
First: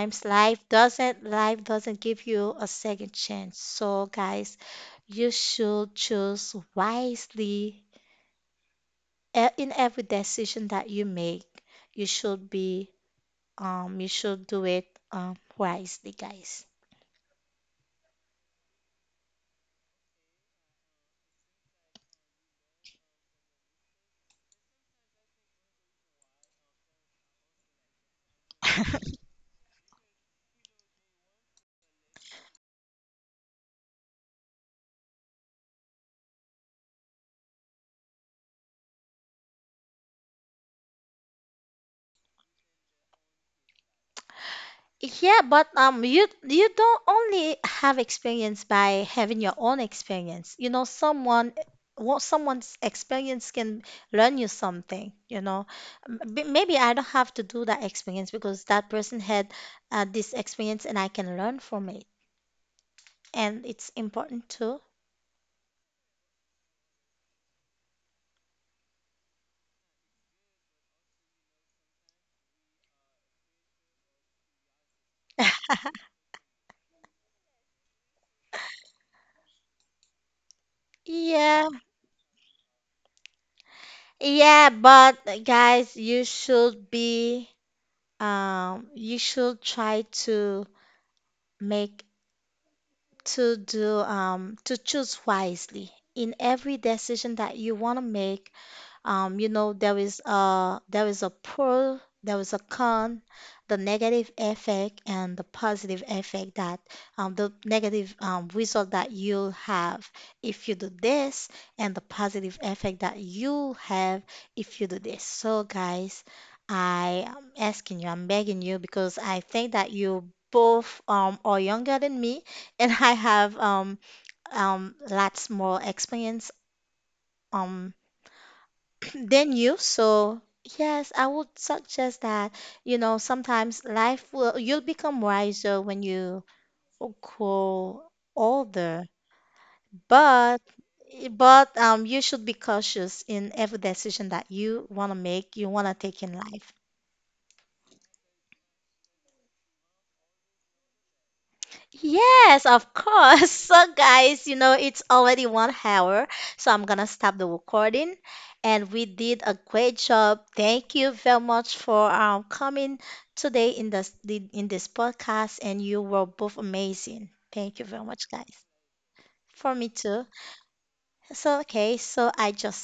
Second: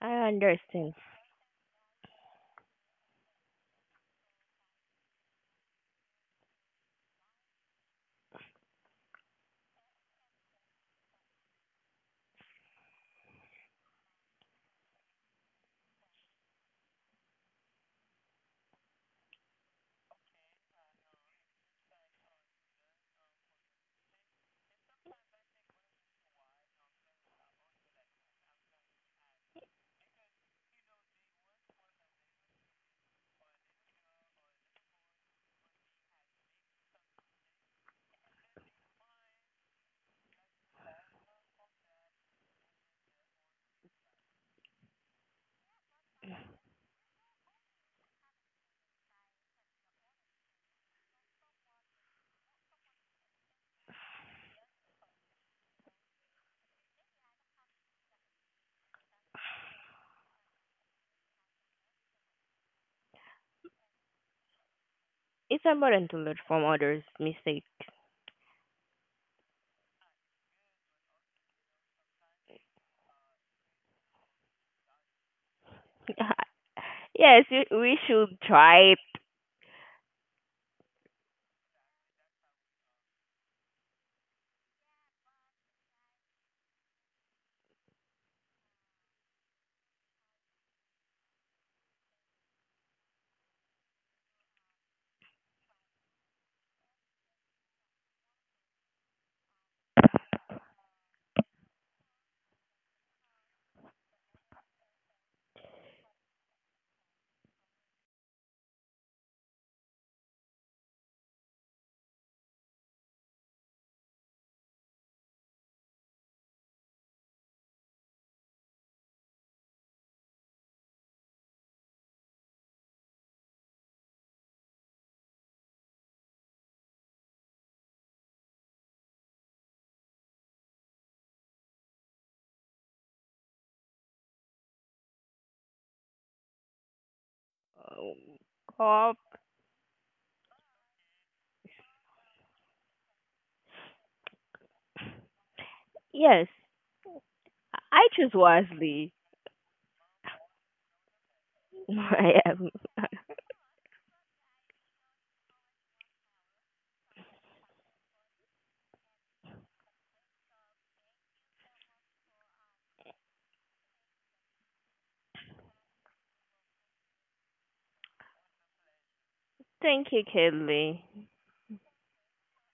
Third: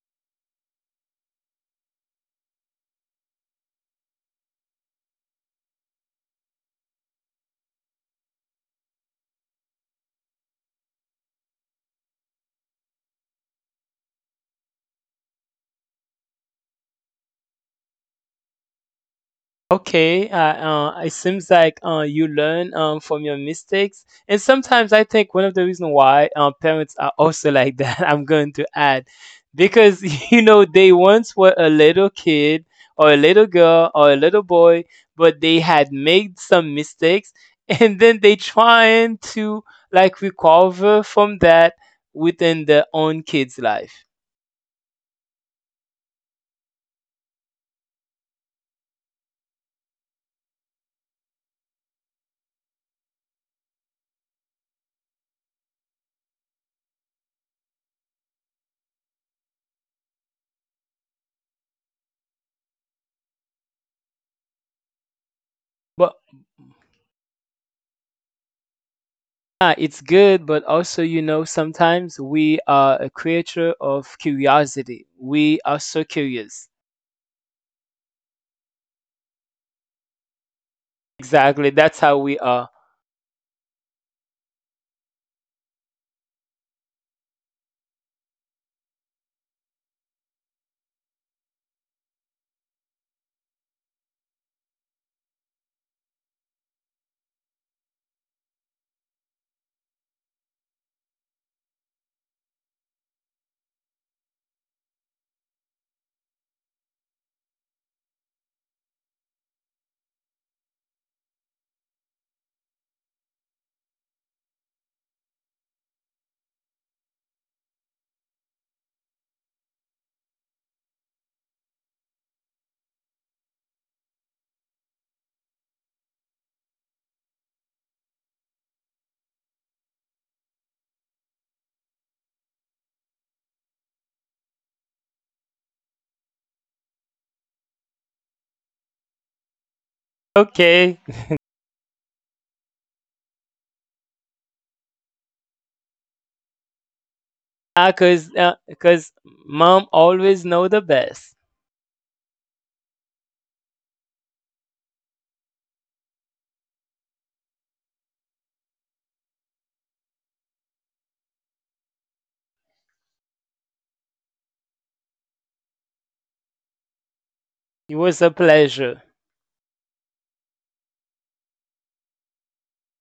I understand. Life doesn't give you a second chance. So, guys, you should choose wisely, in every decision that you make. You should be, you should do it wisely, guys. okay, it seems like you learn from your mistakes, and sometimes I think one of the reasons why parents are also like that. I'm going to add, because you know they once were a little kid or a little girl or a little boy, but they had made some mistakes, and then they trying to like recover from that within their own kid's life. Yeah, but you, you don't only have experience by having your own experience. You know, someone, what someone's experience can learn you something. You know, maybe I don't have to do that experience because that person had, this experience, and I can learn from it, and it's important too. It's important But to learn from others' mistakes. yeah, it's good, but also, you know, sometimes we are a creature of curiosity. We are so curious. Yes, we should try. Exactly, Yeah, that's how we are. yeah, but guys, you should be, you should try to make to do to choose wisely in every decision that you want to make. You know, there is a, pro, there is a con, the negative effect and the positive effect that, the negative, result that you'll have if you do this, and the positive effect that you'll have if you do this. So, guys, I am asking you, I'm begging you because I think that you both, are younger than me, and I have, lots more experience. Um, than you. So yes, I would suggest that, you know, sometimes you'll become wiser when you grow um, older, Cop. but Okay, you should be cautious in every decision that you want to make, you want to take in Yes, life. I because choose uh, wisely. 'cause mom always know the best. I am. Yes, of course. So, guys, you know, it's already 1 hour, so I'm gonna stop the recording. And we did a great job. Thank you very much for, coming today in this podcast, and you were both amazing. Thank you It very was much, a guys. pleasure. For me Thank you, too. Kelly. So, okay, so I just